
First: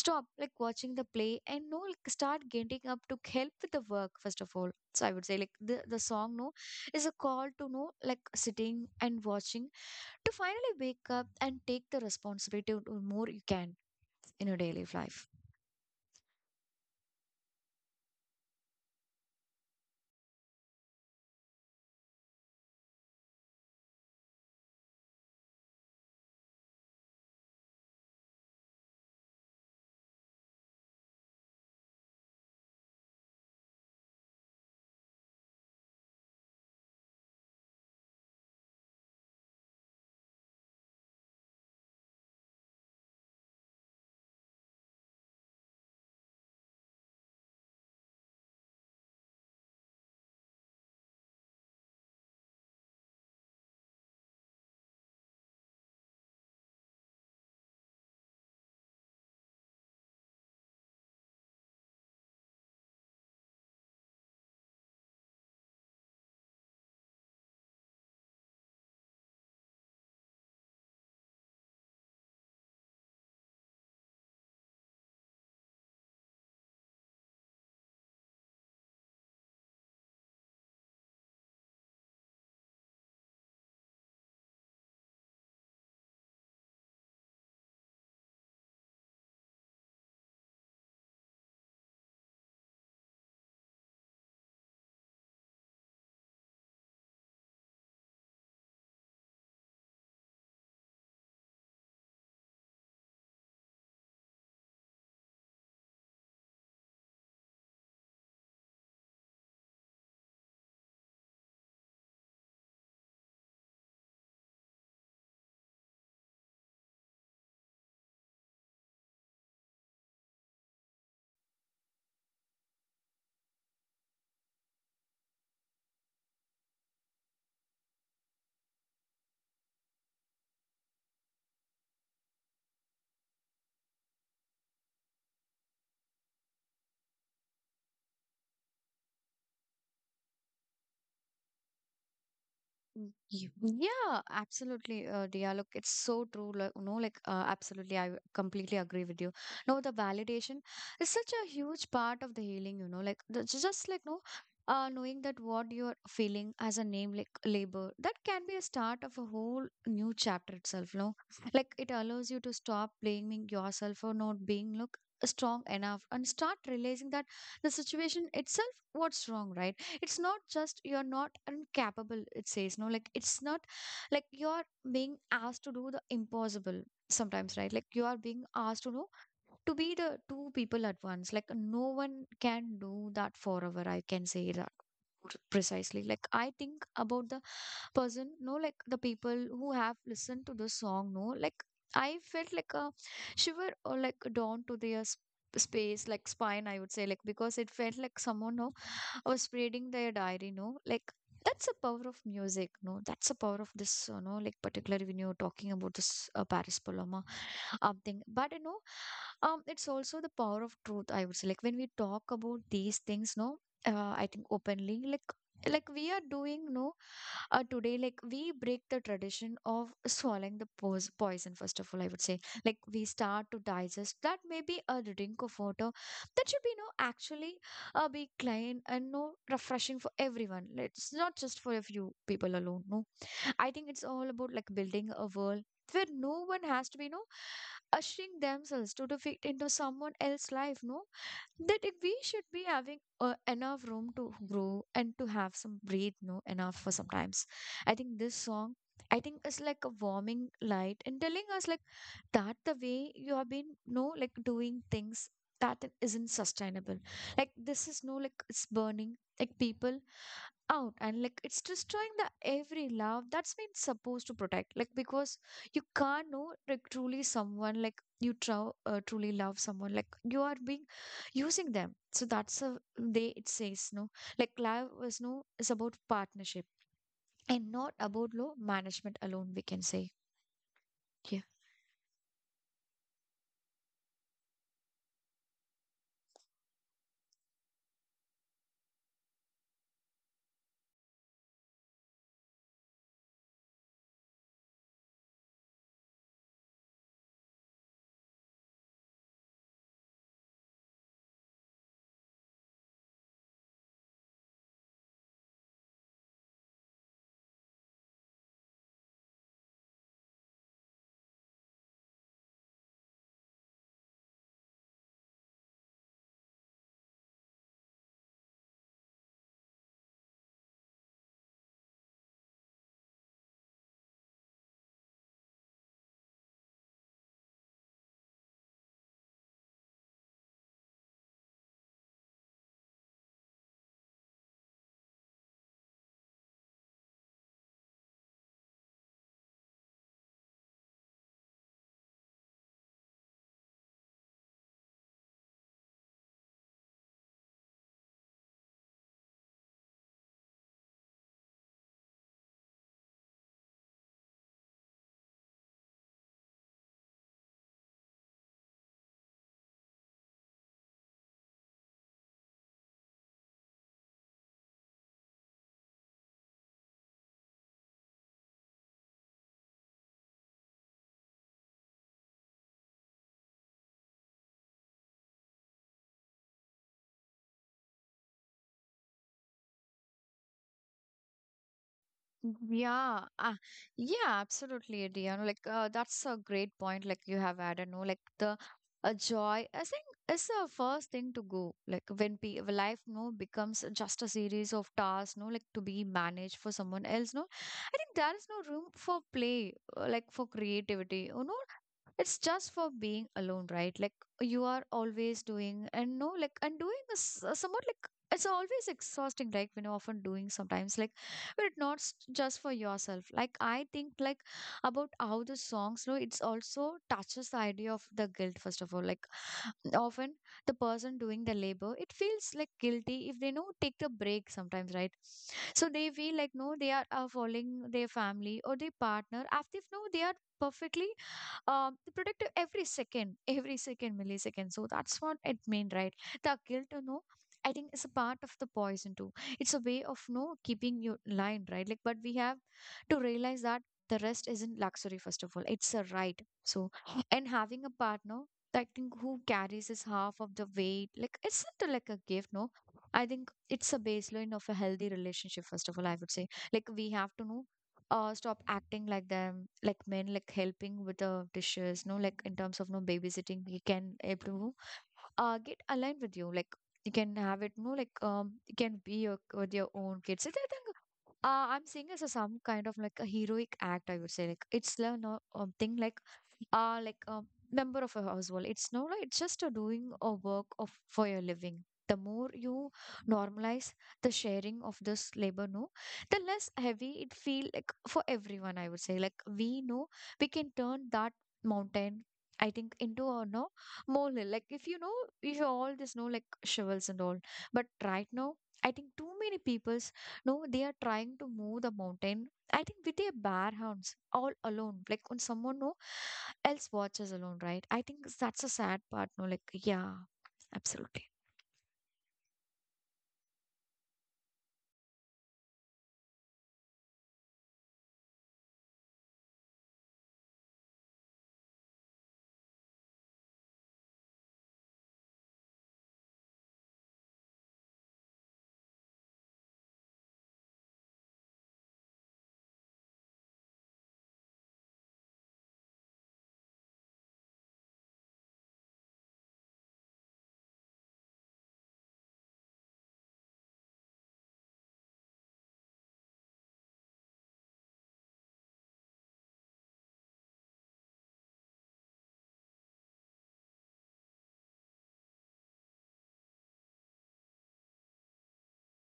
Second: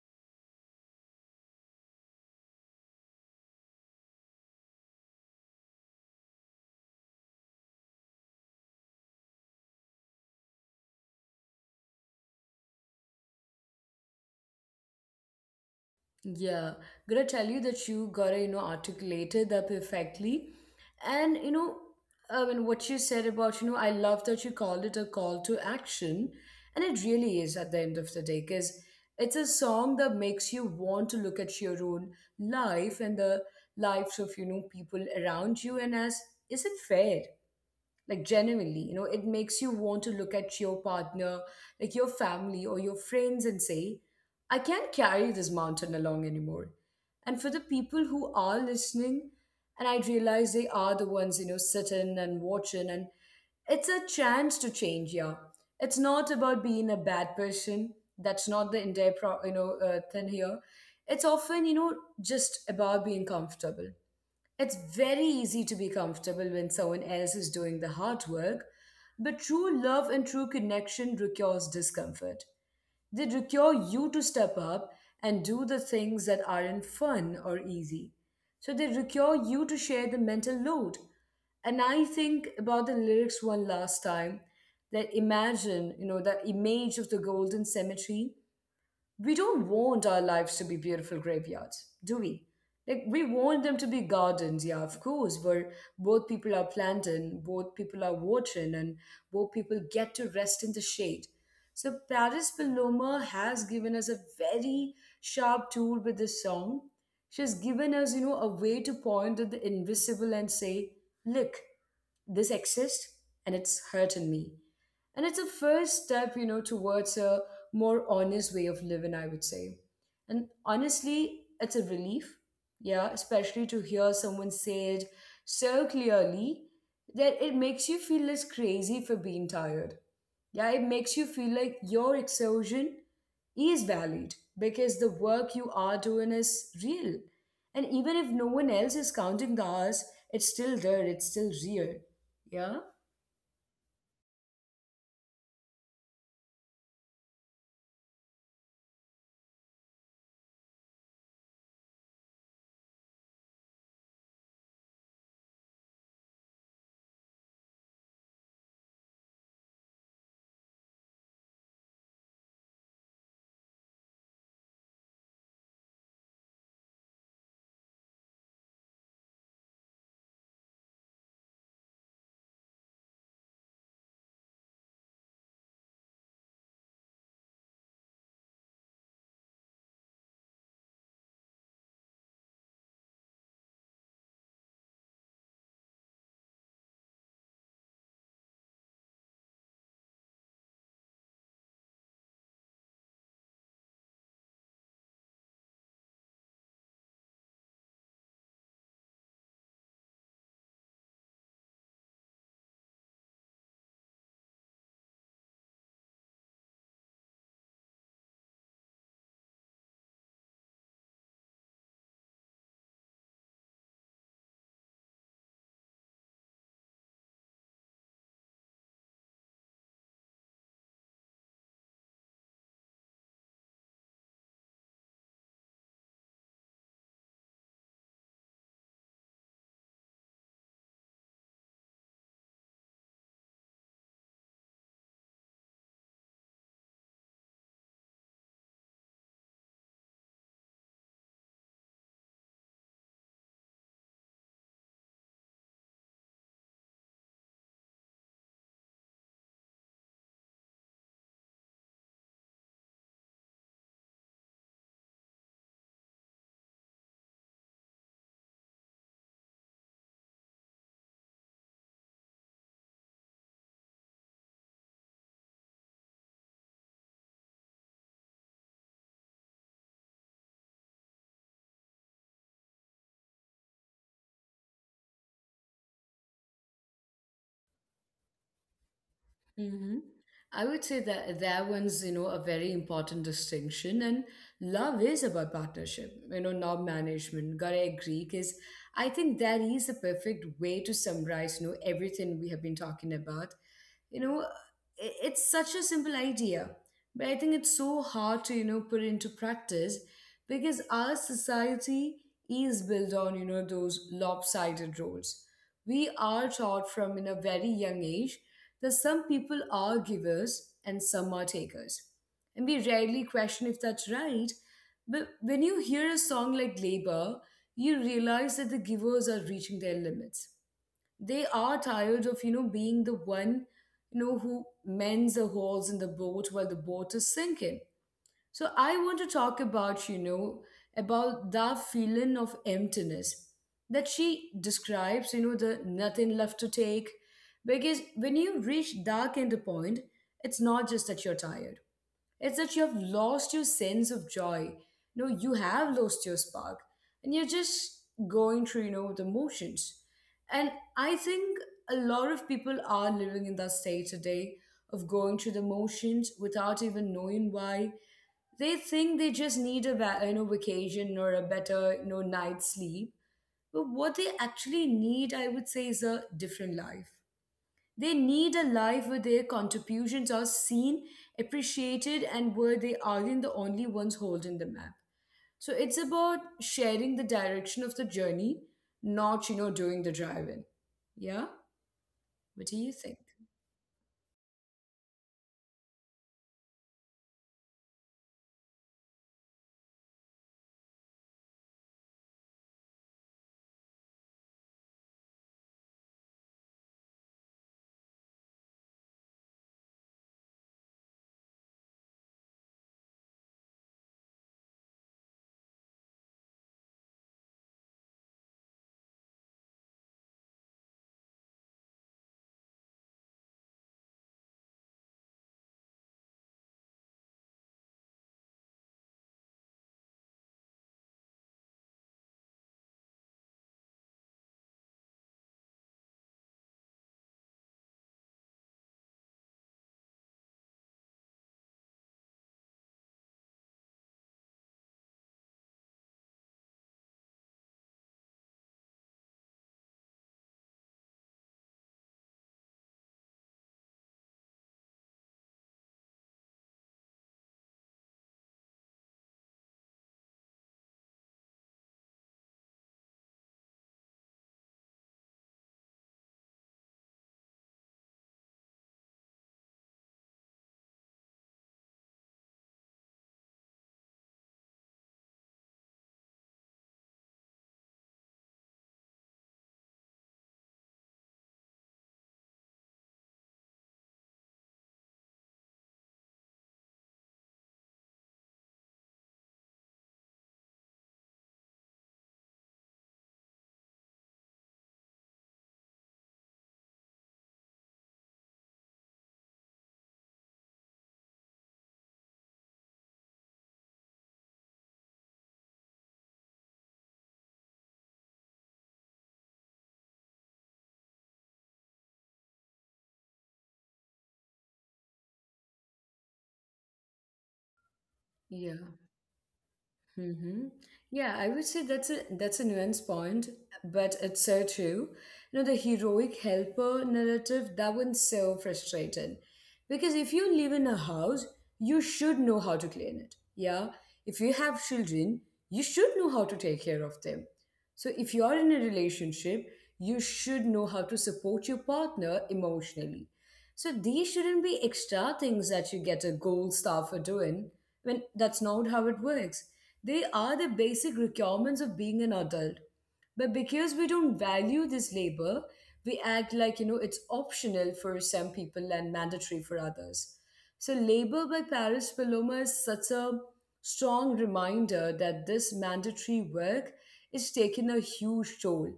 Speaker 2: stop like watching the play, and no, like start getting up to help with the work first of all. So I would say like the, the song, no, is a call to know, like sitting and watching, to finally wake up and take the responsibility to more you can in your daily life.
Speaker 1: Yeah, gonna tell you that you gotta, you know, articulated that perfectly. And, you know, I mean, what you said about, you know, I love that you called it a call to action. And it really is at the end of the day, because it's a song that makes you want to look at your own life and the lives of, you know, people around you. And as, is it fair? Like, genuinely, you know, it makes you want to look at your partner, like your family or your friends, and say, I can't carry this mountain along anymore. And for the people who are listening and I realize they are the ones you know sitting and watching, and it's a chance to change. Yeah, it's not about being a bad person. That's not the entire pro- you know uh, thing here. It's often, you know, just about being comfortable. It's very easy to be comfortable when someone else is doing the hard work, but true love and true connection requires discomfort. They require you to step up and do the things that aren't fun or easy. So they require you to share the mental load. And I think about the lyrics one last time, that imagine, you know, that image of the golden cemetery. We don't want our lives to be beautiful graveyards, do we? Like, we want them to be gardens, yeah, of course, where both people are planting, both people are watering, and both people get to rest in the shade. So, Paris Paloma has given us a very sharp tool with this song. She's given us, you know, a way to point at the invisible and say, look, this exists and it's hurting me. And it's a first step, you know, towards a more honest way of living, I would say. And honestly, it's a relief, yeah, especially to hear someone say it so clearly that it makes you feel less crazy for being tired. Yeah, it makes you feel like your exhaustion is valid because the work you are doing is real. And even if no one else is counting the hours, it's still there, it's still real. Yeah?
Speaker 2: Y- y- Yeah, absolutely, uh, Dia. Look, it's so true. Like, no, like, uh, absolutely, I w- completely agree with you. No, the validation is such a huge part of the healing, you know, like, the, ju- just like, no, uh, knowing that what you're feeling as a name, like labor, that can be a start of a whole new chapter itself, no? Like, it allows you to stop blaming yourself for not being, look, strong enough, and start realizing that the situation itself, what's wrong, right? It's not just you're not incapable, it says, no, like, it's not like you're being asked to do the impossible sometimes, right? Like, you are being asked to know to be the two people at once. Like, no one can do that forever, I can say that pr- precisely. Like, I think about the person, no, like the people who have listened to the song, no, like I felt like a shiver or like down to their s- space, like spine, I would say, like because it felt like someone, no, or spreading their diary, no, like that's the power of music, no, that's the power of this, you know, like particularly when you're talking about this uh, Paris Paloma um thing, but you know, um it's also the power of truth, I would say, like when we talk about these things, no, uh, I think openly, like like we are doing, no, uh, today. Like, we break the tradition of swallowing the pos- poison, first of all, I would say. Like, we start to digest that. Maybe a drink of water that should be, no, actually, a big client and no refreshing for everyone. Like, it's not just for a few people alone. No, I think it's all about like building a world where no one has to be, no, ushering themselves to the fit into someone else's life. No, that if we should be having uh, enough room to grow and to have some breathe. No, enough for sometimes. I think this song, I think, it's like a warming light and telling us like that the way you have been, no, like doing things that isn't sustainable, like this is, no, like it's burning like people out, and like it's destroying the every love that's been supposed to protect, like because you can't know like truly someone, like you tru- uh, truly love someone, like you are being using them, so that's a way it says, no, like love is, no, is about partnership and not about low management alone, we can
Speaker 1: Mm-hmm.
Speaker 2: say.
Speaker 1: I would say that that one's, you know, a very important distinction. And love is about partnership, you know, not management. Gotta agree, because I think that is the perfect way to summarize, you know, everything we have been talking about. You know, I- it's such a simple idea. But I think it's so hard to, you know, put into practice because our society is built on, you know, those lopsided roles. We are taught from in a very young age that some people are givers and some are takers. And we rarely question if that's right. But when you hear a song like Labor, you realize that the givers are reaching their limits. They are tired of you know being the one you know who mends the holes in the boat while the boat is sinking. So I want to talk about, you know, about that feeling of emptiness that she describes, you know, the nothing left to take. Because when you reach that kind of point, it's not just that you're tired. It's that you have lost your sense of joy. No, you have lost your spark. And you're just going through, you know, the motions. And I think a lot of people are living in that state today, of going through the motions without even knowing why. They think they just need a va- you know vacation or a better you know night's sleep. But what they actually need, I would say, is a different life. They need a life where their contributions are seen, appreciated, and where they aren't the only ones holding the map. So it's about sharing the direction of the journey, not you know doing the driving. Yeah. What do you think?
Speaker 2: Yeah, uh, yeah, absolutely, Dion. Like, uh, that's a great point. Like, you have added, no, like the uh, joy, I think, is the first thing to go. Like, when pe when life, no, becomes just a series of tasks, no, like to be managed for someone else, no, I think there is no room for play, uh, like for creativity. You know, it's just for being alone, right? Like, you are always doing, and no, like, and doing is uh, somewhat, like it's always exhausting, like when you're often doing sometimes, like but it's not s- just for yourself, like I think, like about how the songs, you know, it's also touches the idea of the guilt, first of all. Like, often the person doing the labor, it feels like guilty if they no take the break sometimes, right? So they feel like, no, they are uh, following their family or their partner after if no they are perfectly um, to protect every second, every second, millisecond. So that's what it means, right? The guilt, you know, I think, is a part of the poison too. It's a way of no keeping you line, right? Like, but we have to realize that the rest isn't luxury, first of all. It's a right. So, and having a partner, I think, who carries his half of the weight, like it's not like a gift, no. I think it's a baseline of a healthy relationship, first of all, I would say. Like, we have to know uh stop acting like them, like men, like helping with the dishes, no, like, in terms of no babysitting, he can able to uh get aligned with you, like you can have it, no, like, um you can be your, with your own kids. So I think, uh, I'm seeing as a some kind of like a heroic act, I would say, like it's like no um, thing, like are like a member of a household. It's no, like, it's just a doing a work of for your living. The more you normalize the sharing of this labor, no, the less heavy it feel like for everyone, I would say. Like, we know we can turn that mountain, I think, into a no molehill. Like, if you know, if you all this know like shovels and all, but right now, I think too many people's, no, they are trying to move the mountain, I think, with their bare hands, all alone, like on someone no else watches alone, right? I think that's a
Speaker 1: Yeah.
Speaker 2: sad part, no? Like, yeah,
Speaker 1: Mm-hmm.
Speaker 2: absolutely.
Speaker 1: Yeah, I would say that's a that's a nuance point, but it's so true. You know, the heroic helper narrative, that one's so frustrating. Because if you live in a house, you should know how to clean it. Yeah. If you have children, you should know how to take care of them. So if you are in a relationship, you should know how to support your partner emotionally. So these shouldn't be extra things that you get a gold star for doing when that's not how it works. They are the basic requirements of being an adult. But because we don't value this labor, we act like, you know, it's optional for some people and mandatory for others. So, Labor by Paris Paloma is such a strong reminder that this mandatory work is taking a huge toll.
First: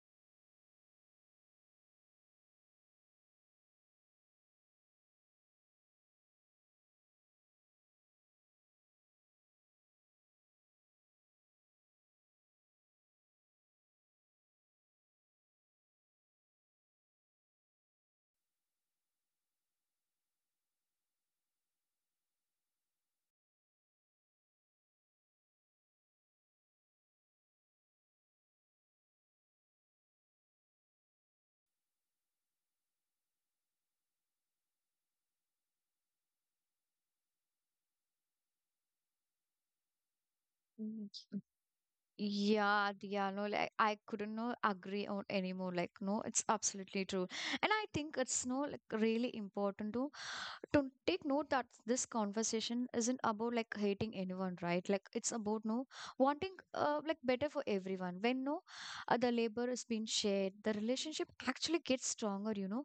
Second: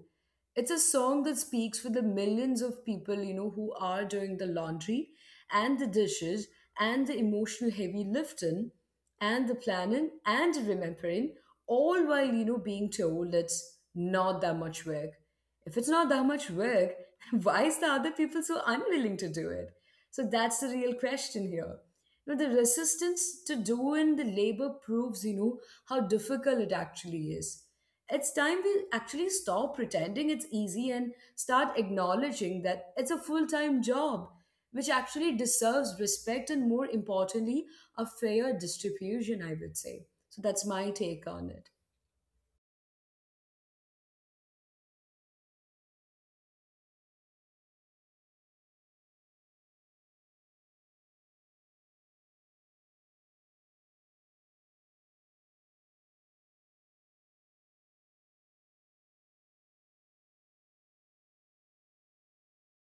Speaker 1: It's a song that speaks for the millions of people you know who are doing the laundry and the dishes and the emotional heavy lifting and the planning and remembering, all while you know being told it's not that much work. If it's not that much work, why is the other people so unwilling to do it? So that's the real question here. You know, the resistance to doing the labor proves, you know, how difficult it actually is. It's time we actually stop pretending it's easy and start acknowledging that it's a full time job, which actually deserves respect and, more importantly, a fair distribution, I would say. So that's my
Speaker 2: Mhm.
Speaker 1: take on it.
Speaker 2: Yeah, yeah, no, like I couldn't no agree on anymore. Like, no, it's absolutely true. And I think it's no like really important to to take note that this conversation isn't about like hating anyone, right? Like, it's about no wanting uh like better for everyone. When no uh, the labor is being shared, the relationship actually gets stronger, you know.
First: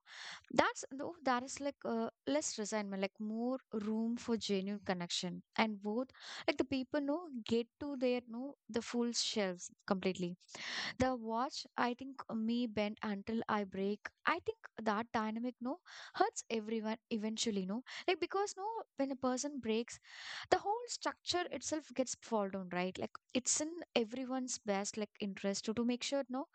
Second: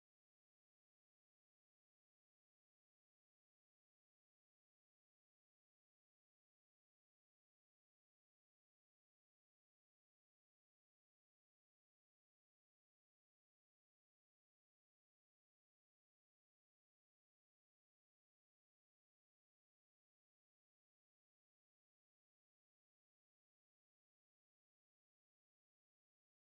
Speaker 2: That's though that is like uh, less resentment, like more room for genuine connection, and both like the people know get to their know the full shelves completely. The watch, I think, me bent until I break. I think that dynamic no hurts everyone eventually, no, like because no when a person breaks, the whole structure itself gets fall down, right? Like, it's in everyone's best like interest to, to make sure no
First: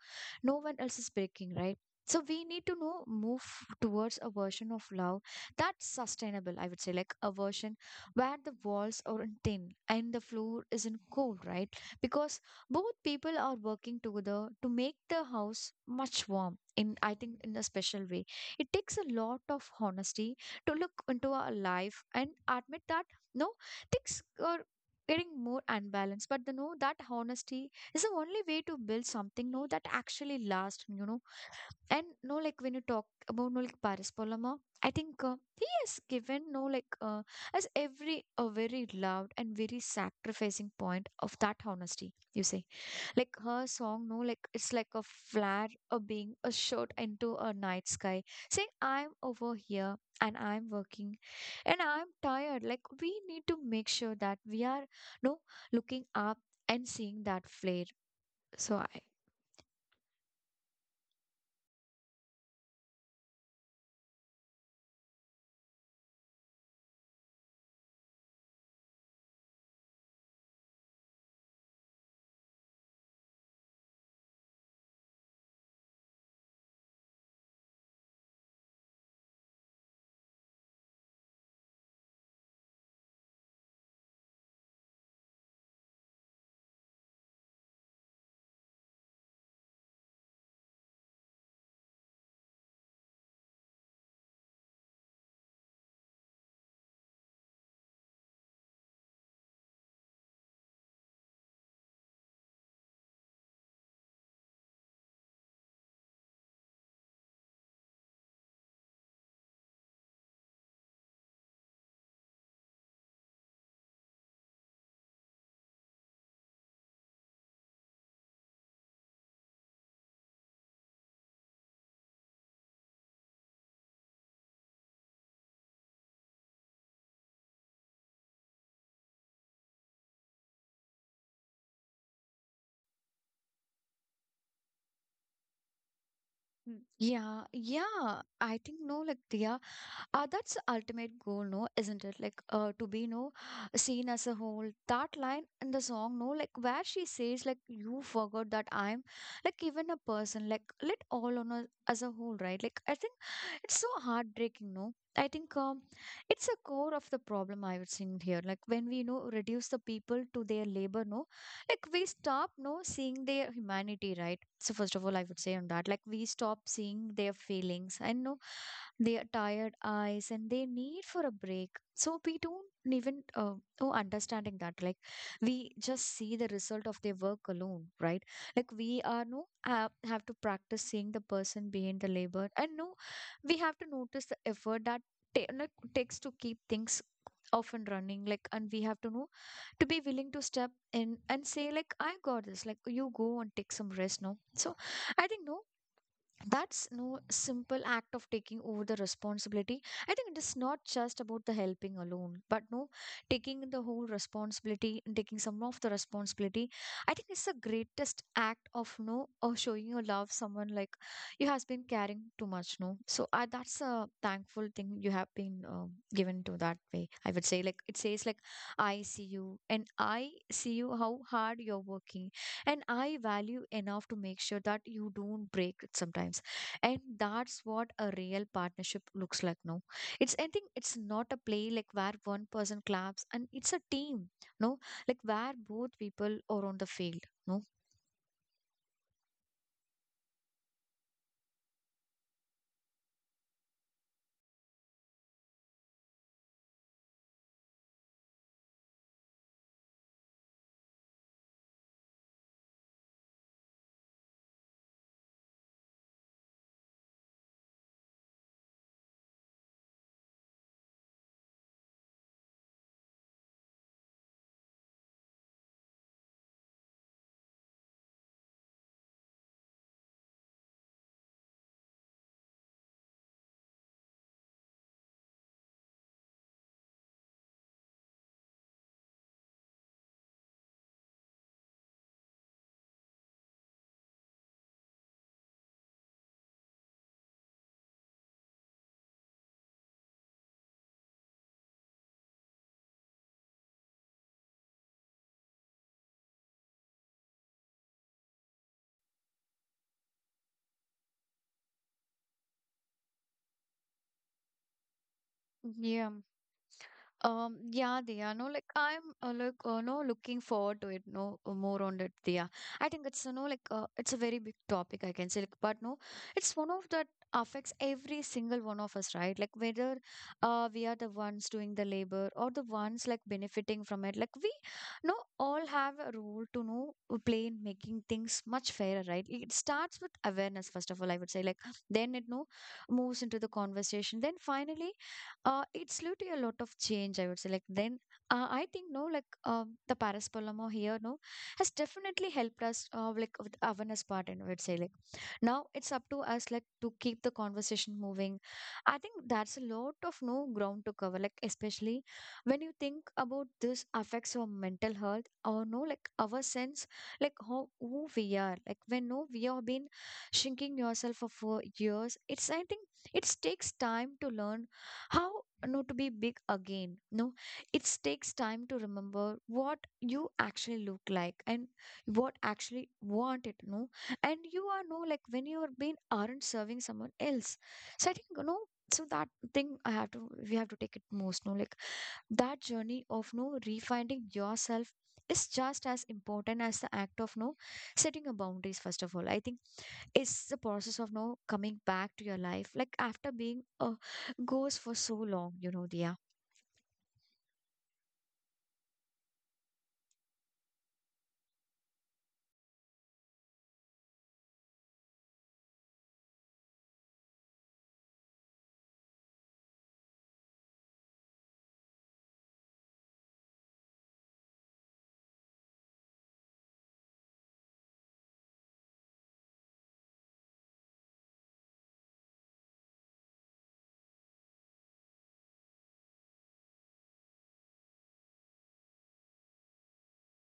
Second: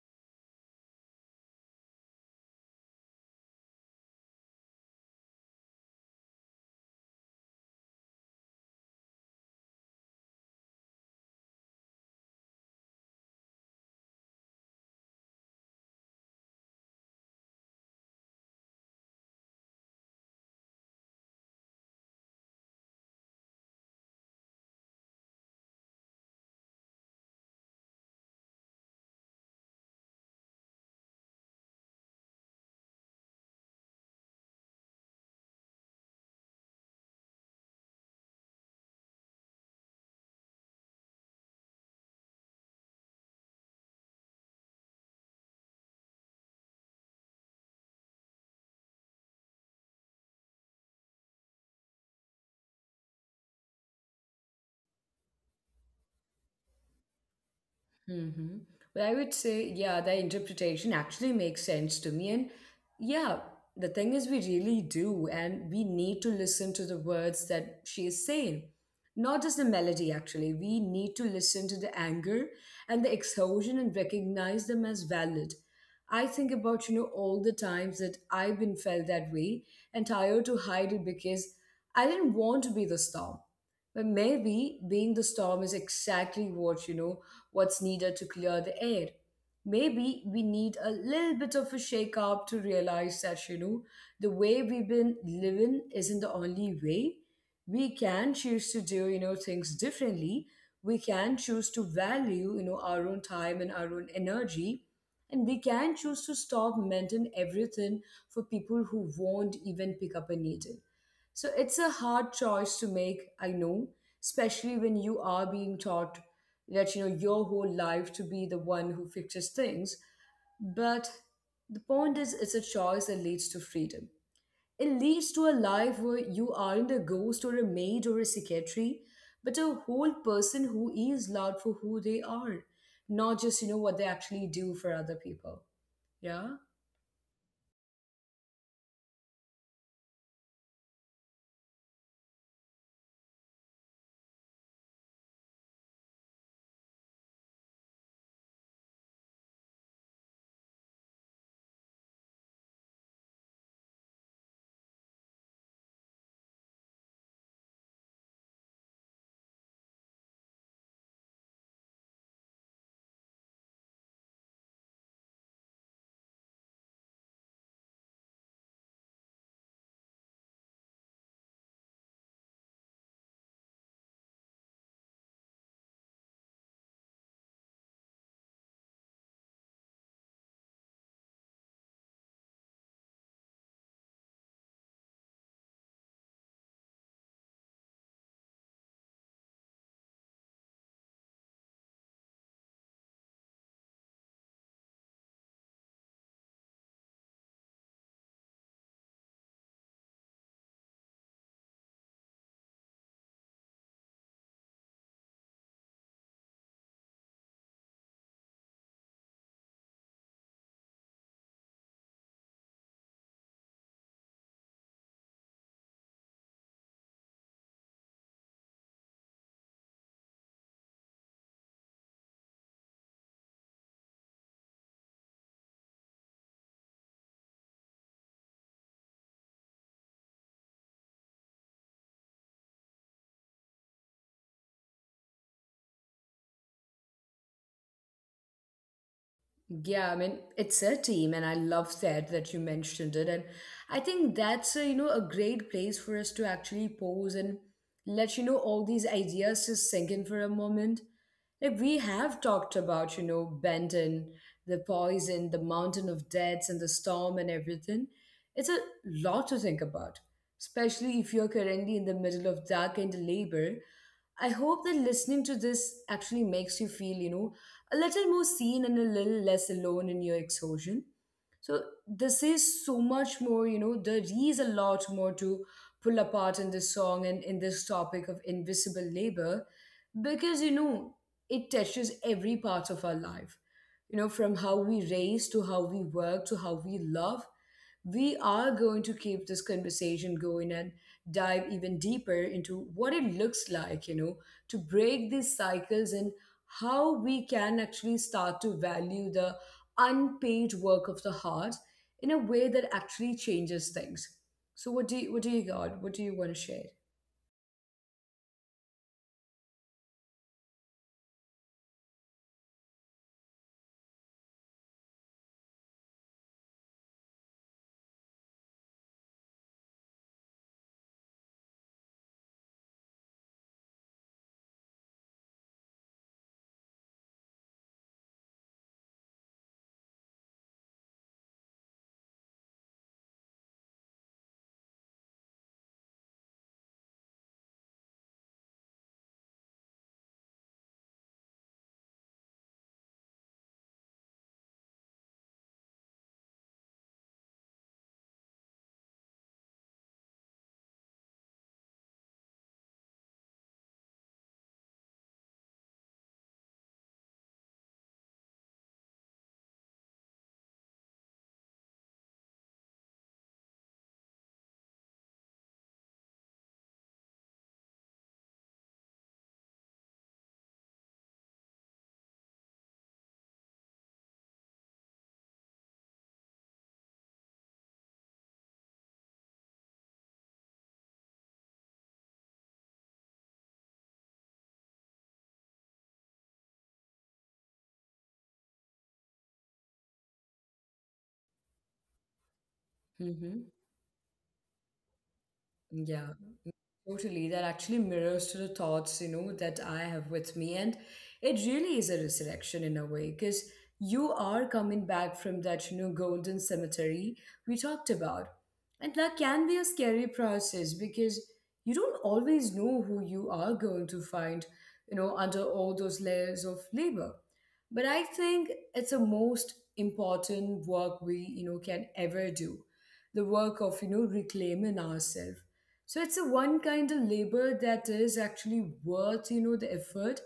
Speaker 2: no one else is breaking, right? So we need to know move towards a version of love that's sustainable, I would say, like a version where the walls are in thin and the floor isn't cold, right? Because both people are working together to make the house much warm in, I think, in a special way. It takes a lot of honesty to look into our life and admit that, no, things are getting more unbalanced, but the know that honesty is the only way to build something, no, that actually lasts, you know. And no, like when you talk about, no, like Paris Polama, I think, uh, he has given, no, like, uh, as every a very loud and very sacrificing point of that honesty, you say, like her song, no, like it's like a flare, a being, a shot into a night sky, saying, I'm over here and I'm working and I'm tired. Like, we need to make sure that we are no looking up and seeing that flare.
Speaker 1: Mm-hmm.
Speaker 2: So I
Speaker 1: Well, I would say, yeah, the interpretation actually makes sense to me. And yeah, the thing is, we really do. And we need to listen to the words that she is saying, not just the melody, actually. We need to listen to the anger and the exhaustion and recognize them as valid. I think about, you know, all the times that I've been felt that way and tired to hide it because I didn't want to be the star. But maybe being the storm is exactly what, you know, what's needed to clear the air. Maybe we need a little bit of a shake up to realize that, you know, the way we've been living isn't the only way. We can choose to do, you know, things differently. We can choose to value, you know, our own time and our own energy. And we can choose to stop mending everything for people who won't even pick up a needle. So it's a hard choice to make, I know, especially when you are being taught that you know your whole life to be the one who fixes things. But the point is, it's a choice that leads to freedom. It leads to a life where you aren't a ghost or a maid or a secretary, but a whole person who is loved for who they are, not just you know what they actually do for other people. Yeah.
Speaker 2: Mm. Yeah, yeah. I think, no, like Dia, uh, that's the ultimate goal, no, isn't it? Like, uh, to be no seen as a whole. That line in the song, no, like where she says like you forgot that I'm like even a person, like let all on a, as a whole, right? Like, I think it's so heartbreaking, no, I think um, it's a core of the problem, I would say here. Like, when we, you know, reduce the people to their labor, no, like we stop no seeing their humanity, right? So first of all, I would say on that, like we stop seeing their feelings, and no, their tired eyes and their need for a break, so we don't even uh, oh, understanding that, like we just see the result of their work alone, right? Like, we are no have, have to practice seeing the person behind the labor, and no, we have to notice the effort that ta- like, takes to keep things often running, like, and we have to know to be willing to step in and say, like, I got this, like you go and take some rest, no. So I think, no, that's no simple act of taking over the responsibility. I think it is not just about the helping alone, but no, taking the whole responsibility and taking some of the responsibility. I think it's the greatest act of no, of showing your love someone, like you has been caring too much, no. So I, that's a thankful thing you have been um given to that way, I would say, like it says like I see you, and I see you how hard you're working, and I value enough to make sure that you don't break it sometimes. And that's what a real partnership looks like now. It's, I think, it's not a play like where one person claps, and it's a team, no, like where both people are on the field, no.
Speaker 1: Yeah, I mean, it's a team, and I love that that you mentioned it. And I think that's a, you know a great place for us to actually pause and let you know all these ideas just sink in for a moment. Like we have talked about, you know, Benton, the poison, the mountain of deaths, and the storm and everything. It's a lot to think about, especially if you're currently in the middle a little more seen and a little less alone in your exhaustion. So this is so much more, you know, there is a lot more to pull apart in this song and in this topic of invisible labor because, you know, it touches every part of our life. You know, from how we raise to how we work to how we love. We are going to keep this conversation going and dive even deeper into what it looks like, you know, to break these cycles and how we can actually start to value the unpaid work of the heart in a way that actually changes things. So what do you, what do you got?
Speaker 2: Yeah,
Speaker 1: What do you want to share?
Speaker 2: Um, yeah, Diya, no, like I'm uh, like uh, no looking forward to it, no, uh, more on it, Diya. I think it's, you know, like uh, it's a very big topic, I can say, like, but no, it's one of that affects every single one of us, right? Like, whether uh we are the ones doing the labor or the ones like benefiting from it, like we no all have a role to know uh, play in making things much fairer, right? It starts with awareness, first of all, I would say, like then it no moves into the conversation, then finally. Uh, it's literally a lot of change, I would say. Like then, uh, I think, no, like um, the Paraspolamo here, no, has definitely helped us, uh, like with awareness part, and I would say, like now it's up to us, like to keep the conversation moving. I think that's a lot of no ground to cover, like especially when you think about this affects our mental health, or no, like our sense, like how who we are, like when, no, we have been shrinking yourself for, for years. It's, I think it takes time to learn how not to be big again, no. It takes time to remember what you actually look like and what actually want it, no. And you are, no, like when you are being aren't serving someone else. So I think you know So that thing I have to, we have to take it most, no, like that journey of, no, refinding yourself is just as important as the act of, no, setting a boundaries. First of all, I think it's the process of now coming back to your life like after
Speaker 1: Mm-hmm.
Speaker 2: being a ghost for so long, you know, Dia.
Speaker 1: Totally, that actually mirrors to the thoughts, you know, that I have with me. And it really is a resurrection in a way, because you are coming back from that, you know, golden cemetery we talked about. And that can be a scary process because you don't always know who you are going to find, you know, under all those layers of labor. But I think it's the most important work we, you know, can ever do. The work of, you know, reclaiming ourselves so it's a one kind of labor that is actually worth, you know, the effort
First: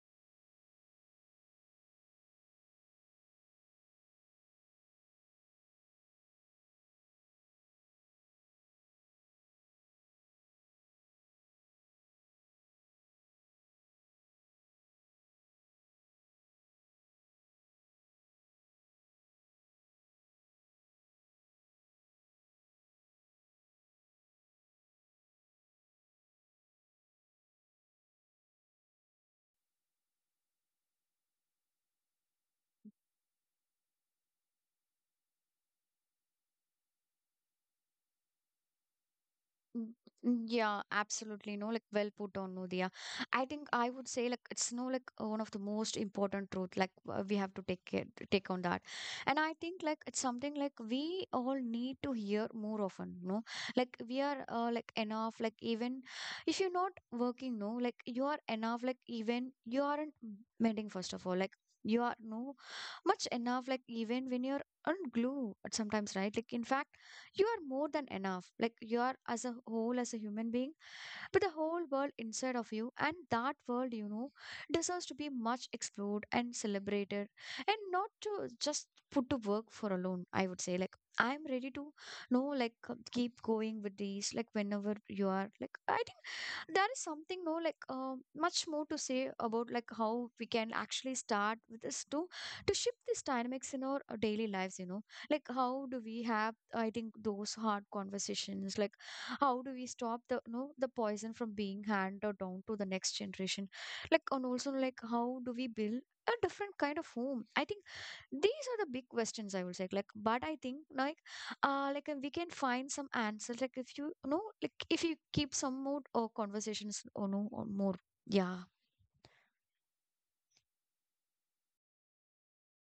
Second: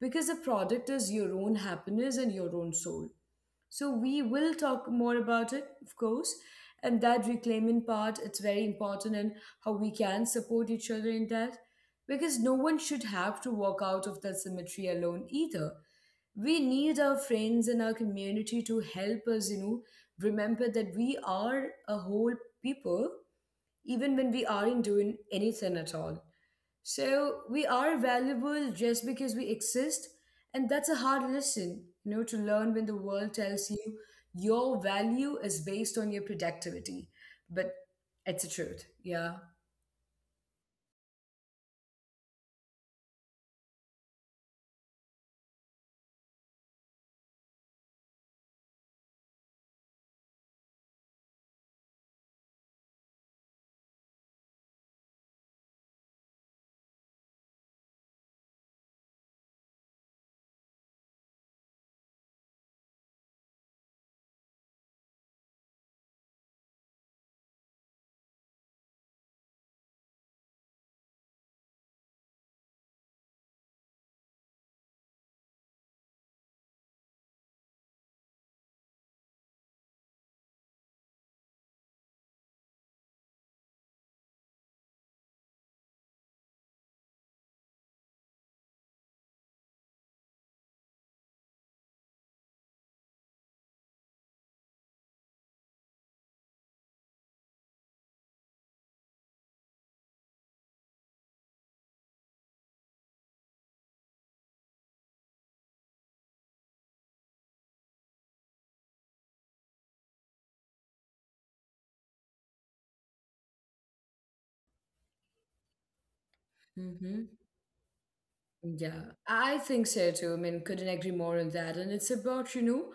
Speaker 1: because the product is your own happiness and your own soul. So we will talk more about it, of course, and that reclaiming part, it's very important and how we can support each other in that because no one should have to walk out of that cemetery alone either. We need our friends and our community to help us, you know, remember that we are a whole people even when we aren't doing anything at all. So we are valuable just because we exist, and that's a hard lesson, you know, to learn when the world tells you your value is based on your productivity. But it's the truth, yeah.
Speaker 2: Mm, mm, Yeah, absolutely. No, like well put on, Nudia. I think I would say like it's no like uh, one of the most important truth. Like uh, we have to take care, take on that, and I think like it's something like we all need to hear more often. No, like we are uh, like enough. Like even if you're not working, no, like you are enough. Like even you aren't mending. First of all, like you are no much enough. Like even when you're on glue, sometimes, right? Like in fact you are more than enough, like you are as a whole, as a human being, but the whole world inside of you, and that world, you know, deserves to be much explored and celebrated, and not to just put to work for alone. I would say like I'm ready to know like uh, keep going with these like whenever you are, like I think there is something, no, like um much more to say about, like how we can actually start with this to to shift these dynamics in our uh, daily lives, you know. Like how do we have, I think, those hard conversations, like how do we stop the, you know, the poison from being handed down to the next generation. Like, and also like how do we build a different kind of home. I think these are the big questions, I will say, like. But I think like uh like uh, we can find some answers like if you, you know, like if you keep some more uh, conversations or
Speaker 1: Hmm.
Speaker 2: no, or more, yeah.
Speaker 1: Yeah, I think so too. I mean, couldn't agree more on that. And it's about, you know,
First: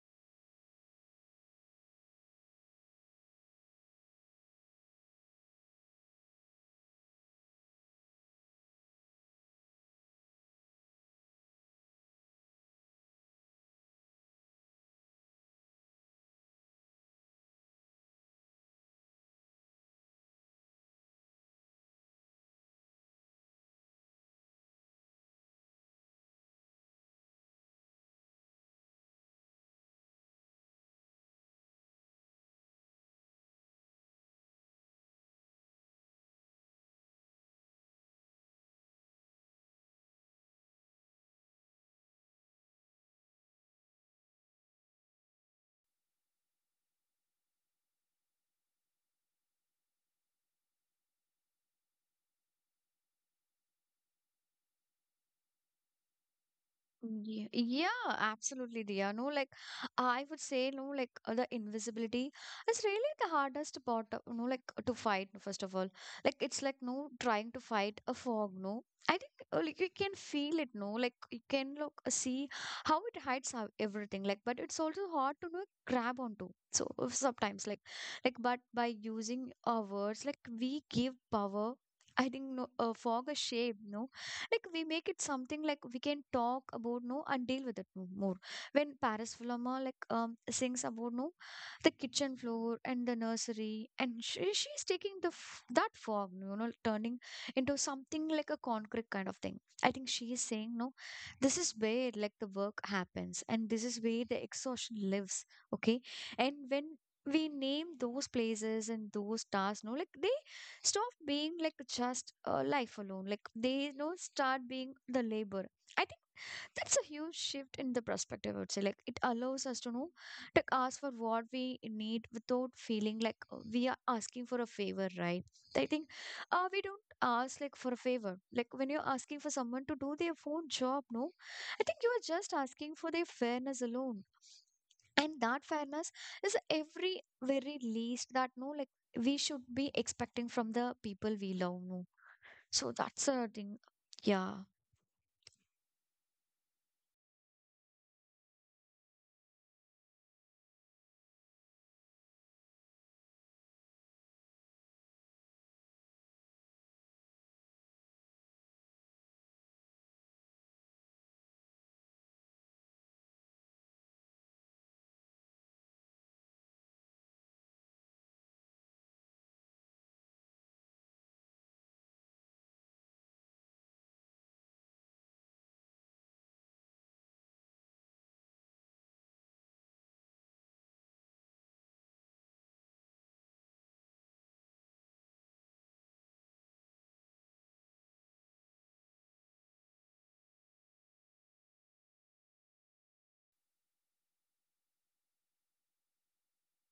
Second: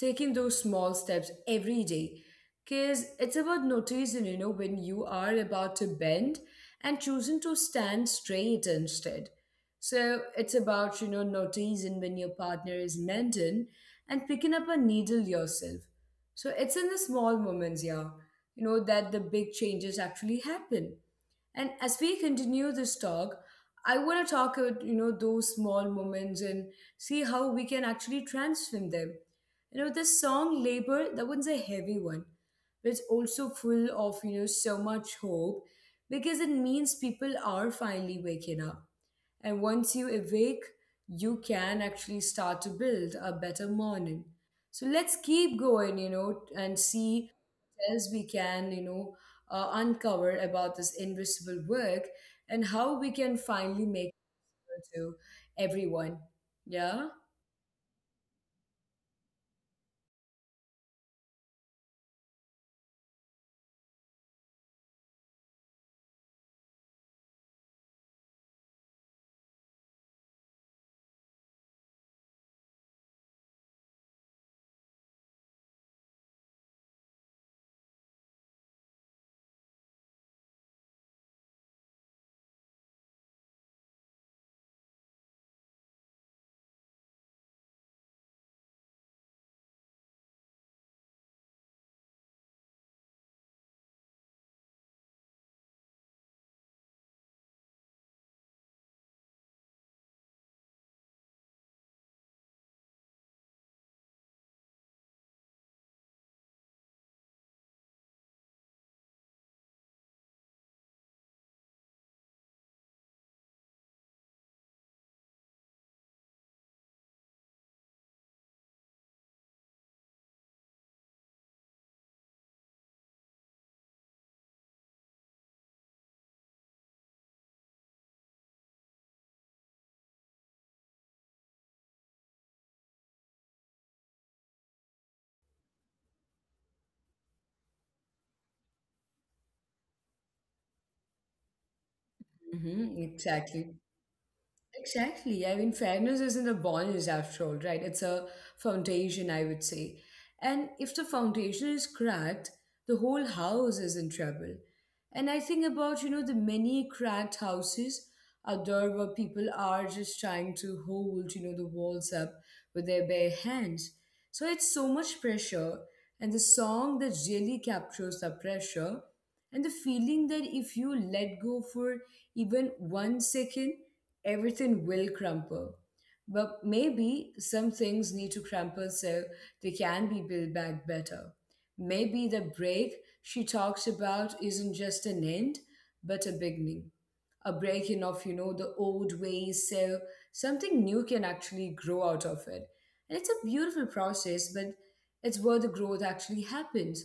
Speaker 1: taking those small steps every day. Because it's about noticing, you know, when you are about to bend and choosing to stand straight instead. So it's about, you know, noticing when your partner is mending and picking up a needle yourself. So it's in the small moments, yeah, you know, that the big changes actually happen. And as we continue this talk, I want to talk about you know those small moments and see how we can actually transform them. You know, this song "Labor," that one's a heavy one, but it's also full of you know so much hope because it means people are finally waking up. And once you awake, you can actually start to build a better morning. So let's keep going, you know, and see what else we can, you know, uh, uncover about this invisible work and how we can finally make it to everyone. Yeah.
Speaker 2: Ye- Yeah, yeah, absolutely, Dia. No, like I would say, no, like uh, the invisibility is really the hardest part, uh, no, like uh, to fight, first of all. Like it's like no trying to fight a fog, no. I think uh, like, you can feel it, no, like you can look uh, see how it hides how everything, like, but it's also hard to no grab onto. So uh, sometimes, like, like, but by using our words, like we give power. I think no, uh, fog a shape, no, like we make it something like we can talk about no and deal with it no more. When Paris Fulama, like, um sings about no the kitchen floor and the nursery, and she, she's taking the f- that fog, you know, turning into something like a concrete kind of thing. I think she is saying no, this is where like the work happens, and this is where the exhaustion lives. Okay, and when we name those places and those tasks, no, like they stop being like just uh, life alone. Like they, you know, start being the labor. I think that's a huge shift in the perspective, I would say. Like it allows us to know to ask for what we need without feeling like uh, we are asking for a favor, right? I think uh, we don't ask like for a favor, like when you're asking for someone to do their own job, no. I think you are just asking for their fairness alone. And that fairness is every very least that, no, like we should be expecting from the people we love, no.
Speaker 1: Hmm,
Speaker 2: So that's a
Speaker 1: exactly.
Speaker 2: thing, yeah.
Speaker 1: Exactly. I mean, fairness isn't a bonus after all, right? It's a foundation, I would say. And if the foundation is cracked, the whole house is in trouble. And I think about, you know, the many cracked houses out there where people are just trying to hold, you know, the walls up with their bare hands. So it's so much pressure. And the song that really captures the pressure and the feeling that if you let go for even one second, everything will crumple. But maybe some things need to crumple so they can be built back better. Maybe the break she talks about isn't just an end, but a beginning. A breaking of, you know, the old ways so something new can actually grow out of it. And it's a beautiful process, but it's where the growth actually happens.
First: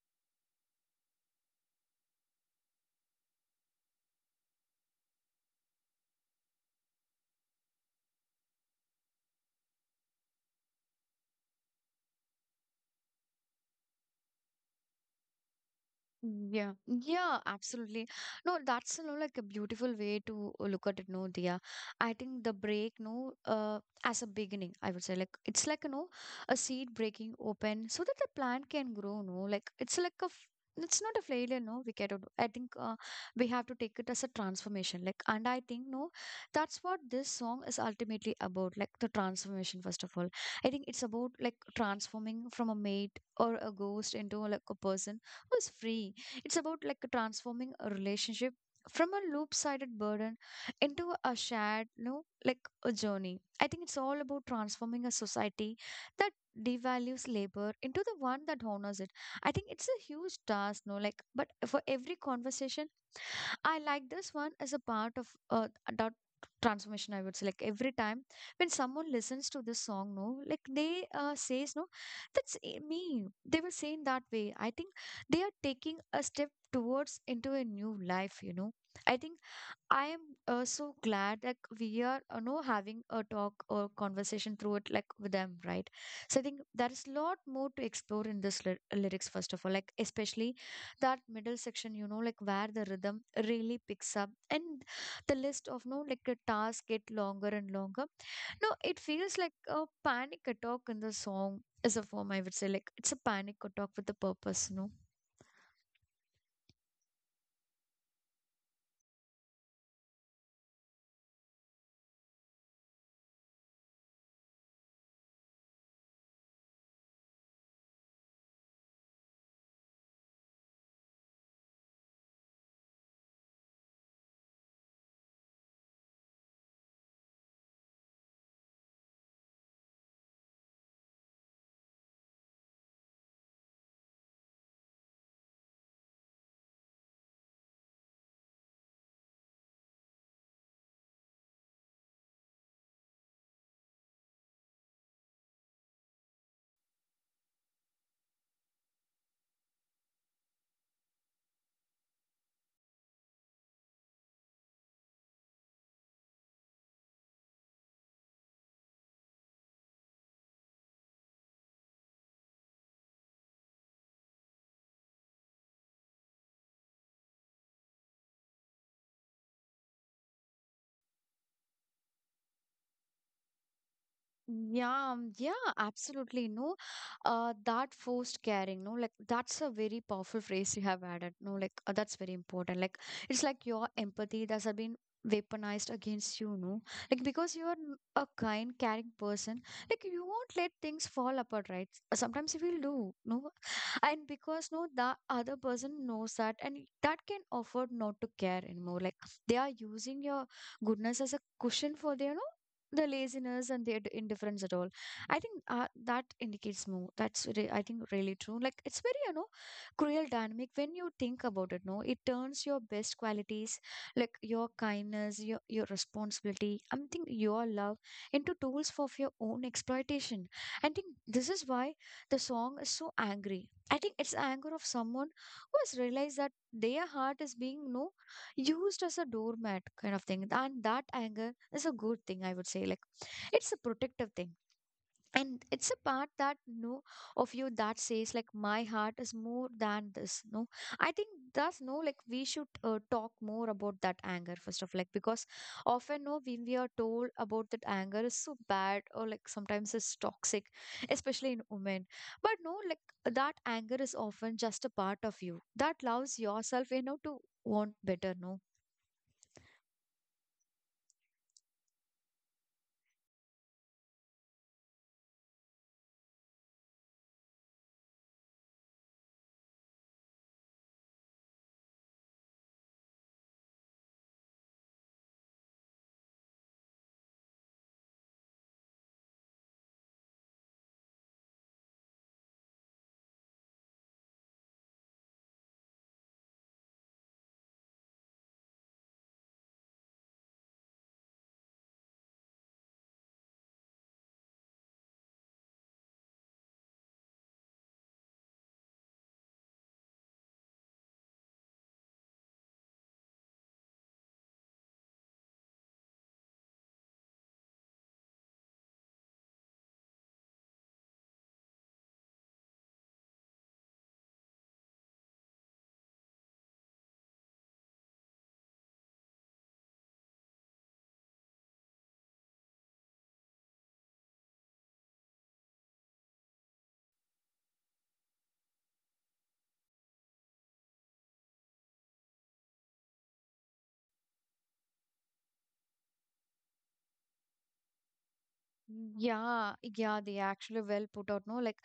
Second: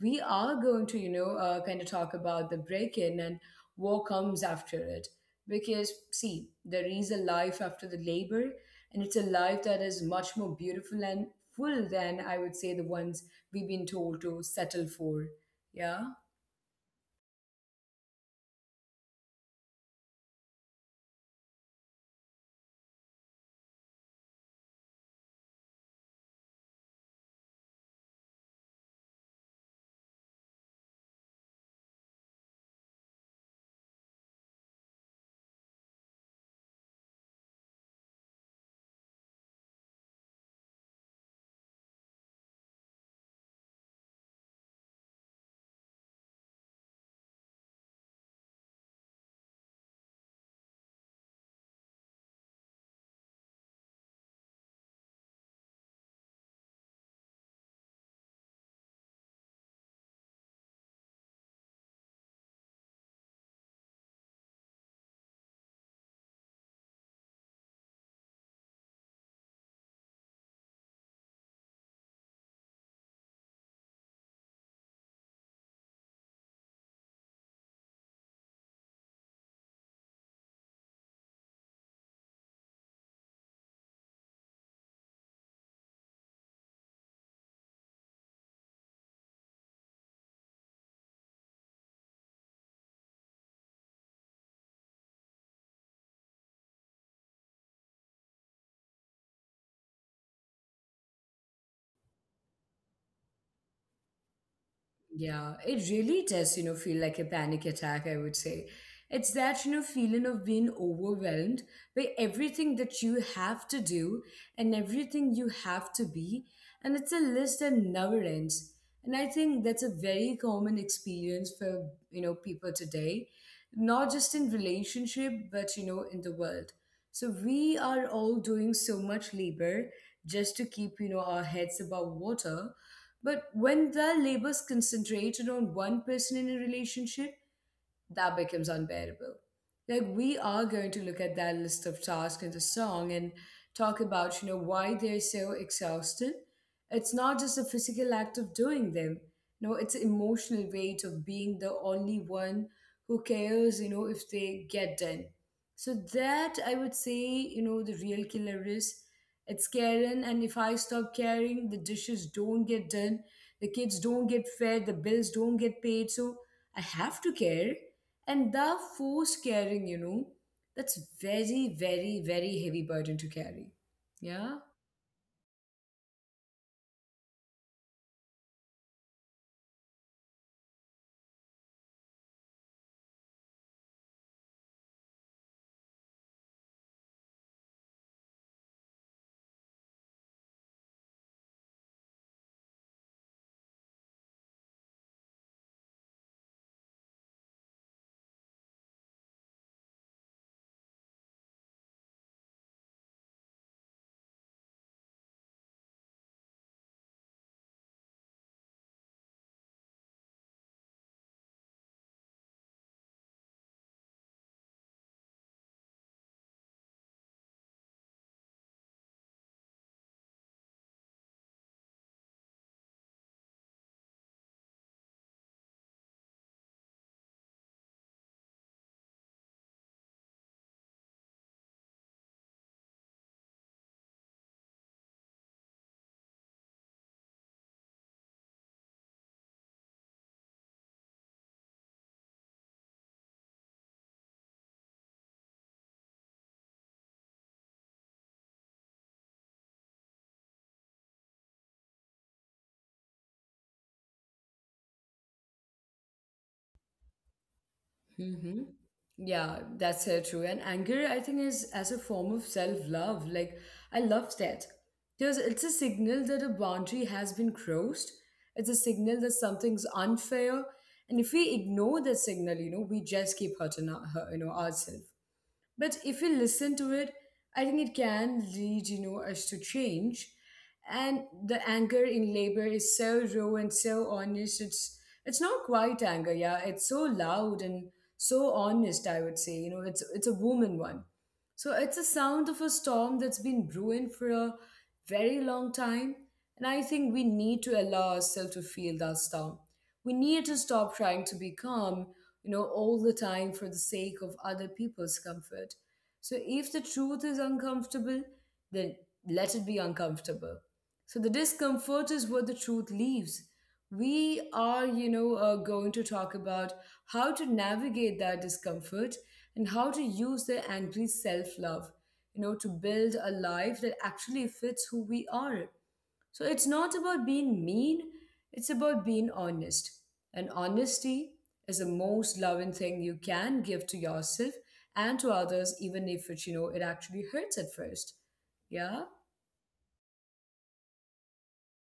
Speaker 1: We are going to, you know, uh, kind of talk about the break in and what comes after it. Because, see, there is a life after the labor, and it's a life that is much more beautiful and full than I would say the ones we've been told to settle for. Yeah.
Speaker 2: Mm, Yeah, yeah, absolutely. No, that's, you know, like a beautiful way to look at it, no, Dia. I think the break, no, uh, as a beginning, I would say, like it's like, you know, a seed breaking open so that the plant can grow, no. Like it's like a, f- it's not a failure, no, we cannot. I think uh, we have to take it as a transformation, like. And I think no, that's what this song is ultimately about, like the transformation. First of all, I think it's about like transforming from a maid or a ghost into like a person who is free. It's about like transforming a relationship from a loop-sided burden into a shared, you know, like a journey. I think it's all about transforming a society that devalues labor into the one that honors it. I think it's a huge task, no, like, but for every conversation, I like this one as a part of uh, that transformation. I would say, like every time when someone listens to this song, no, like they uh, says, no, that's i- me. They will say in that way. I think they are taking a step towards into a new life. You know, I think I am uh, so glad that we are, you know, having a talk or conversation through it like with them, right? So I think there is a lot more to explore in this ly- lyrics. First of all, like especially that middle section, you know, like where the rhythm really picks up, and the list of, no, like the tasks get longer and longer, no. It feels like a panic attack in the song is a form, I would say. Like it's a panic attack with a purpose, you know.
Speaker 1: Yeah, it really does, you know, feel like a panic attack, I would say. It's that, you know, feeling of being overwhelmed by everything that you have to do and everything you have to be. And it's a list that never ends. And I think that's a very common experience for, you know, people today, not just in relationship, but, you know, in the world. So we are all doing so much labor just to keep, you know, our heads above water but when the labor is concentrated on one person in a relationship, that becomes unbearable. Like we are going to look at that list of tasks in the song and talk about, you know, why they're so exhausting. It's not just a physical act of doing them. No, it's the emotional weight of being the only one who cares, you know, if they get done. So that I would say, you know, the real killer is it's caring, and if I stop caring, the dishes don't get done, the kids don't get fed, the bills don't get paid. So I have to care, and the force carrying, you know, that's very, very, very heavy burden to carry. Yeah.
Speaker 2: Yeah, um, yeah, absolutely. No, uh, that forced caring, no, like that's a very powerful phrase you have added. No, like uh, that's very important. Like it's like your empathy that has been weaponized against you, no, like because you are n- a kind, caring person, like you won't let things fall apart, right? Sometimes you will do, no, and because no, the other person knows that, and that can afford not to care anymore. Like they are using your goodness as a cushion for their, no, the laziness and the ind- indifference at all. I think uh, that indicates more that's re- I think really true, like it's very, you know, cruel dynamic when you think about it, no. It turns your best qualities, like your kindness, your your responsibility, I think, your love, into tools for your own exploitation. I think this is why the song is so angry. I think it's anger of someone who has realized that their heart is being, no, used as a doormat kind of thing. And that anger is a good thing, I would say. Like it's a protective thing, and it's a part that, no, of you that says like my heart is more than this, no. I think that's no like we should uh, talk more about that anger. First of, like, because often, no, when we are told about that anger is so bad, or like sometimes it's toxic, especially in women. But no, like that anger is often just a part of you that allows yourself, you know, to want better, no.
Speaker 1: Mm-hmm. Yeah, that's so true. And anger, I think, is as a form of self-love. Like, I love that because it's a signal that a boundary has been crossed. It's a signal that something's unfair, and if we ignore that signal, you know, we just keep hurting our, hurt- you know ourselves. But if you listen to it, I think it can lead, you know, us to change. And the anger in labor is so raw and so honest. It's it's not quite anger, yeah. It's so loud and so honest, I would say. You know, it's it's a woman one. So it's a sound of a storm that's been brewing for a very long time. And I think we need to allow ourselves to feel that storm. We need to stop trying to be calm, you know, all the time for the sake of other people's comfort. So if the truth is uncomfortable, then let it be uncomfortable. So the discomfort is where the truth leaves. We are, you know, uh, going to talk about how to navigate that discomfort and how to use the angry self love, you know, to build a life that actually fits who we are. So it's not about being mean, it's about being honest. And honesty is the most loving thing you can give to yourself and to others, even if it, you know, it actually hurts at first. Yeah.
Speaker 2: Mm, Yeah, yeah, they actually well put out, no? Like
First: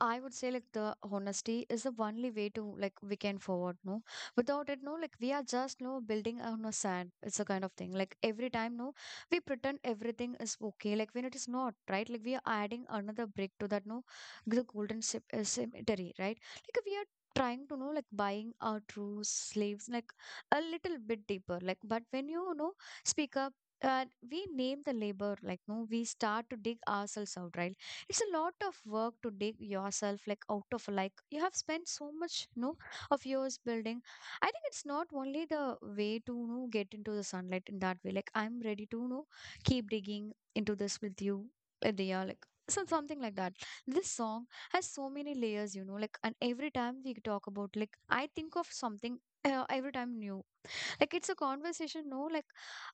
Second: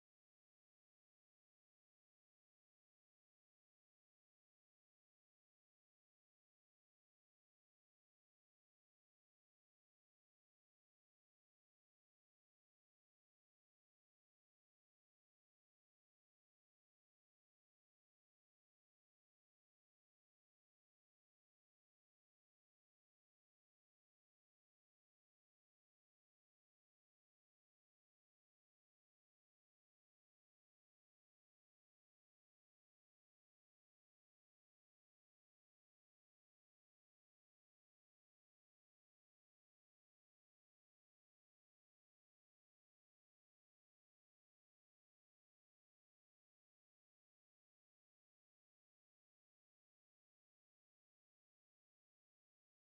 Speaker 2: I would say like the honesty is the only way to, like, we can forward, no? Without it, no, like we are just no building on a sand. It's a kind of thing. Like every time, no, we pretend everything is okay, like when it is not, right? Like we are adding another brick to that, no, the golden cem- uh, cemetery, right? Like we are trying to know like buying our true slaves like a little bit deeper, like. But when you, you know, speak up, uh, we name the labor, like, no, we start to dig ourselves out, right? It's a lot of work to dig yourself, like, out of, like you have spent so much, no, of years building. I think it's not only the way to, you know, get into the sunlight in that way. Like I'm ready to, you know, keep digging into this with you, Adia, like, so something like that. This song has so many layers, you know, like, and every time we talk about, like I think of something uh, every time new. Like it's a conversation, no, like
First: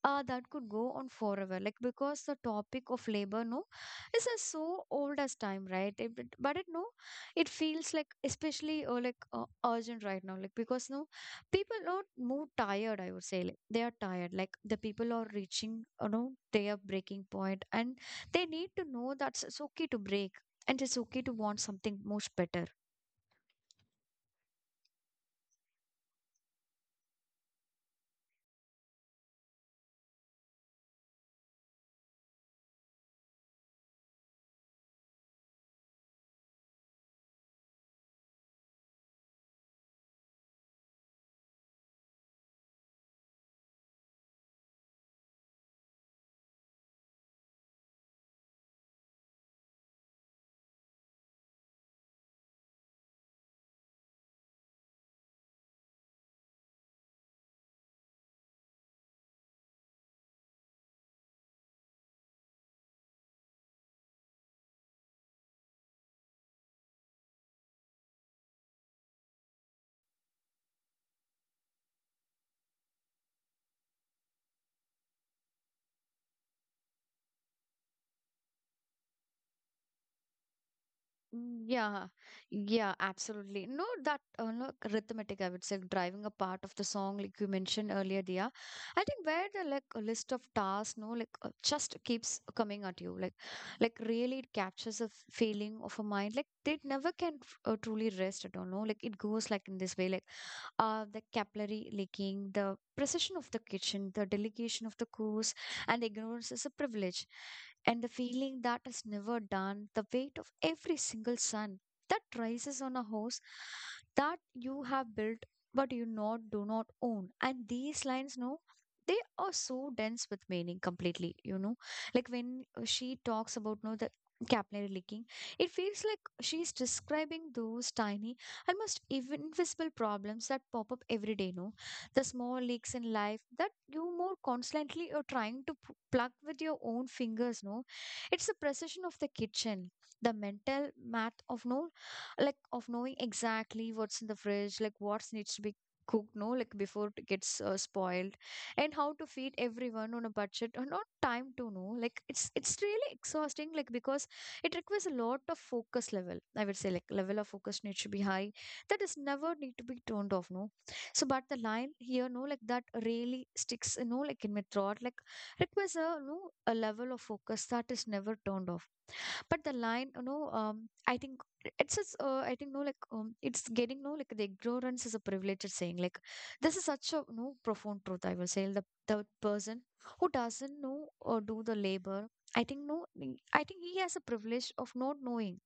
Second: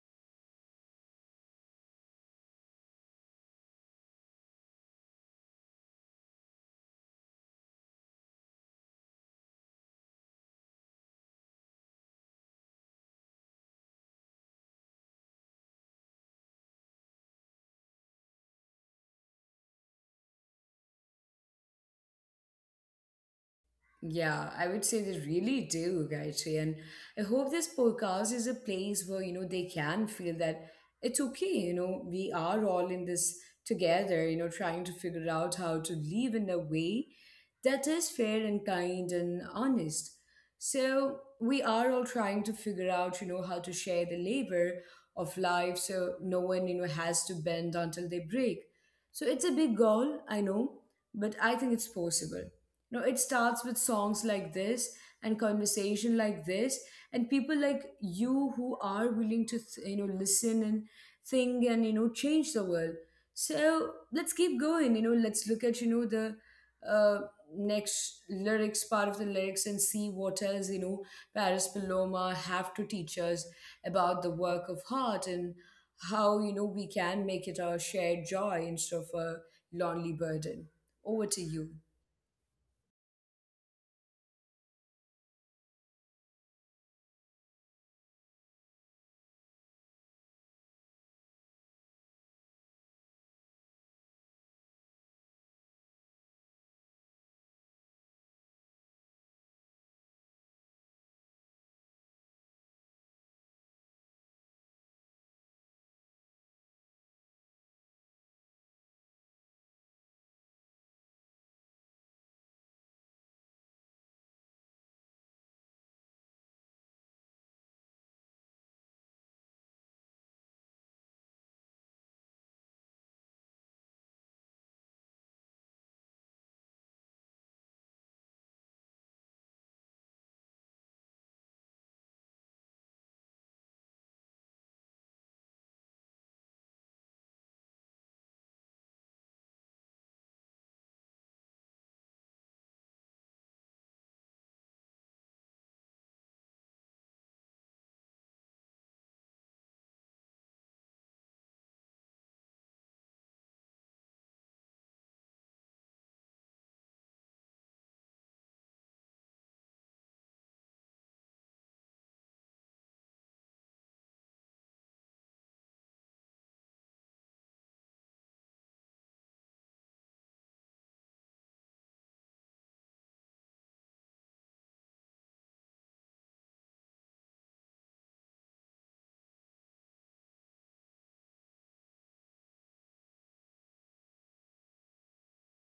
Speaker 2: uh, that could go on forever, like, because the topic of labor, no, is uh, so old as time, right? It, it- but it, no, it feels like especially uh, like uh, urgent right now, like, because no, people are more tired, I would say. Like they are tired. Like the people are reaching, you know, their breaking point, and they need to know that it's it's okay to break, and it's okay to want something much better.
Speaker 1: Yeah, I would say they really do, Gayatri. And I hope this podcast is a place where, you know, they can feel that it's okay, you know, we are all in this together, you know, trying to figure out how to live in a way that is fair and kind and honest. So we are all trying to figure out, you know, how to share the labor of life so no one, you know, has to bend until they break. So it's a big goal, I know, but I think it's possible. No, it starts with songs like this and conversation like this, and people like you who are willing to th- you know listen and think and you know change the world. So let's keep going. You know, let's look at you know the uh, next lyrics, part of the lyrics, and see what else you know Paris Paloma have to teach us about the work of heart and how you know we can make it a shared joy instead of a lonely burden. Over to
Speaker 2: Mm,
Speaker 1: you.
Speaker 2: Yeah, yeah, absolutely. No, that uh, no, rhythmic, I would say, driving a part of the song, like you mentioned earlier, Dia. I think where the like a list of tasks, no, like uh, just keeps coming at you, like, like really it captures a f- feeling of a mind, like they never can f- uh, truly rest. I don't know, like it goes like in this way, like uh, the capillary leaking, the precision of the kitchen, the delegation of the course, and ignorance is a privilege. And the feeling that is never done, the weight of every single sun that rises on a horse that you have built but you not do not own. And these lines, no, they are so dense with meaning completely, you know. Like when uh, she talks about no the capillary leaking, it feels like she's describing those tiny, almost even invisible problems that pop up every day, no, the small leaks in life that you more constantly you're trying to p- plug with your own fingers, no. It's the precision of the kitchen, the mental math of, no, like of knowing exactly what's in the fridge, like what needs to be cooked, no, like before it gets uh, spoiled, and how to feed everyone on a budget or not time to know, like it's it's really exhausting, like, because it requires a lot of focus level, I would say. Like level of focus needs to be high, that is never need to be turned off, no. So, but the line here, no, like that really sticks, you know, like in my throat, like, requires a, no, a level of focus that is never turned off. But the line, you know, um I think it's just uh, I think no, like um it's getting no like the ignorance is a privileged saying, like this is such a no profound truth, I will say. The the person who doesn't know or do the labor, I think no, I think he has a privilege of not knowing.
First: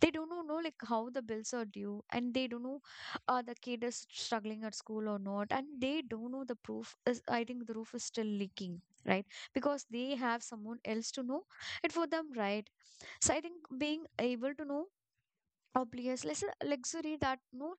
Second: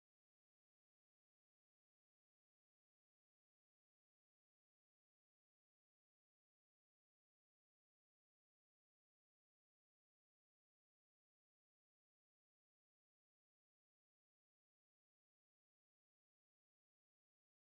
Speaker 2: They don't know, know like how the bills are due, and they don't know uh, the kid is struggling at school or not, and they don't know the proof is. I think the roof is still leaking, right? Because they have someone else to know it for them, right? So I think being able to know obvious less luxury that, no,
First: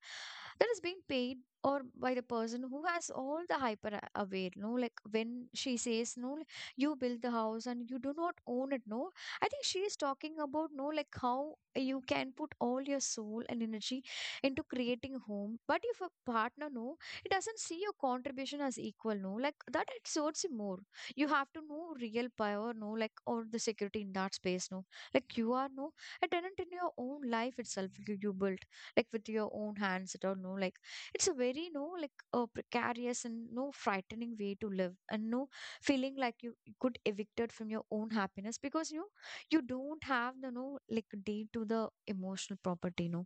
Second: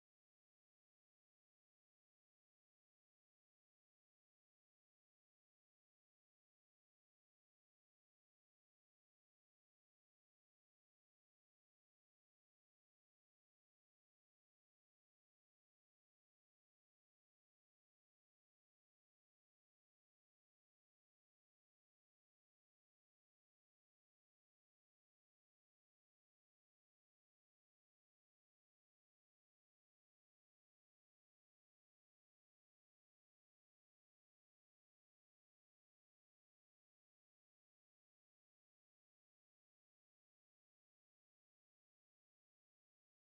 Speaker 2: that is being paid or by the person who has all the hyper a- aware, no. Like when she says no, like, you build the house and you do not own it, no, I think she is talking about no like how you can put all your soul and energy into creating a home. But if a partner, no, it doesn't see your contribution as equal, no, like that it hurts you more. You have to know real power, no, like, or the security in that space, no. Like you are no a tenant in your own life itself, you, you built like with your own hands it, or no, like it's a very no like uh, precarious and no frightening way to live. And no feeling like you you could evicted from your own happiness, because, you know, you don't have the no like deed to the emotional property, no.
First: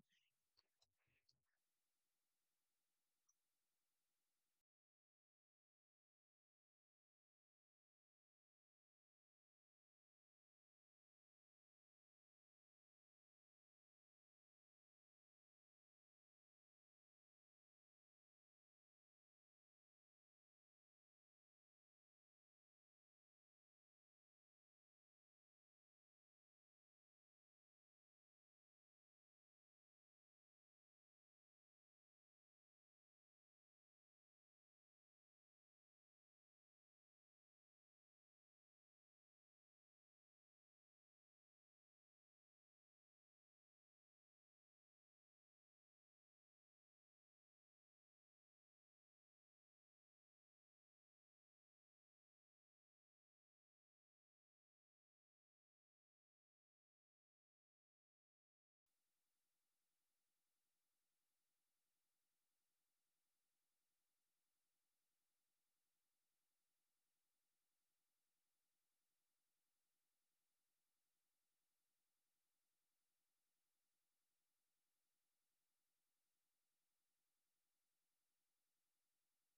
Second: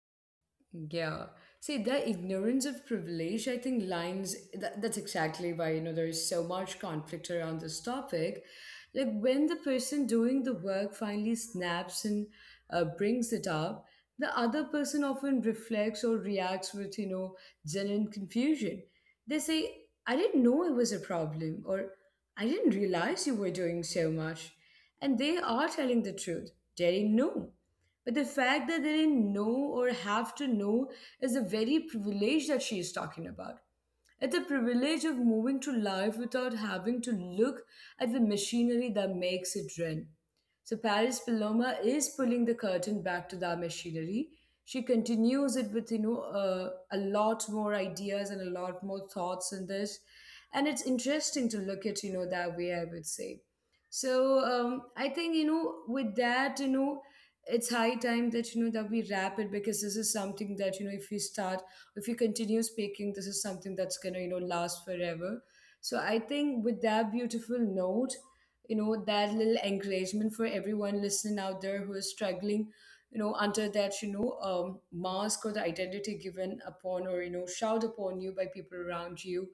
Speaker 1: Yeah. See, that ignorance of privilege, I think, lines that, that's exactly why, you know, there is so much conflict around this topic. Like when the person doing the work finally snaps and uh, brings it up, the other person often reflects or reacts with, you know, genuine confusion. They say, I didn't know it was a problem, or I didn't realize you were doing so much. And they are telling the truth. They didn't know. But the fact that they didn't know or have to know is a very privilege that she is talking about. It's a privilege of moving through life without having to look at the machinery that makes it run. So Paris Paloma is pulling the curtain back to that machinery. She continues it with you know uh, a lot more ideas and a lot more thoughts in this, and it's interesting to look at you know that way. I would say. So um, I think you know with that you know it's high time that you know that we wrap it because this is something that you know if we start if you continue speaking this is something that's going to you know last forever. So I think with that beautiful note, you know that little encouragement for everyone listening out there who is struggling you know under that you know um, mask or the identity given upon or you know shout upon you by people around you.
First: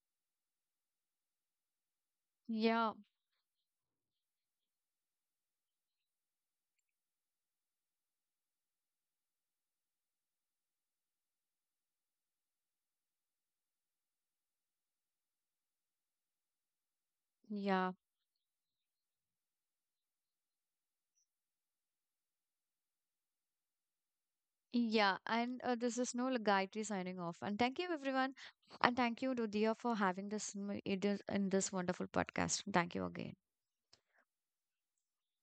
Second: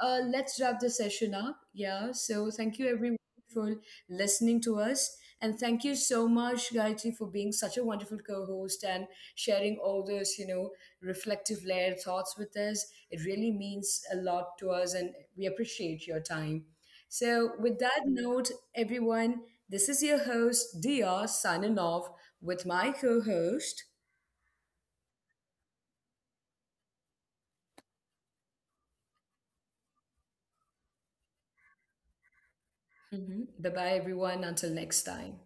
Speaker 1: uh, Let's wrap the session up. Yeah, so thank you
Speaker 2: Yeah,
Speaker 1: everyone for listening to us, and thank you so much, Gayatri, for being such a wonderful co-host and sharing all those, you know, reflective layered thoughts with us. It really means a lot to us, and we appreciate your time. So, with
Speaker 2: yeah,
Speaker 1: that note, everyone, this is your host, Dia, signing off with my co host.
Speaker 2: yeah. And uh, this is Noel Gayatri signing off. And thank you, everyone. And thank you, Rudia, for having this in this in this wonderful podcast. Thank you again.
Speaker 1: Bye bye, everyone. Until next time.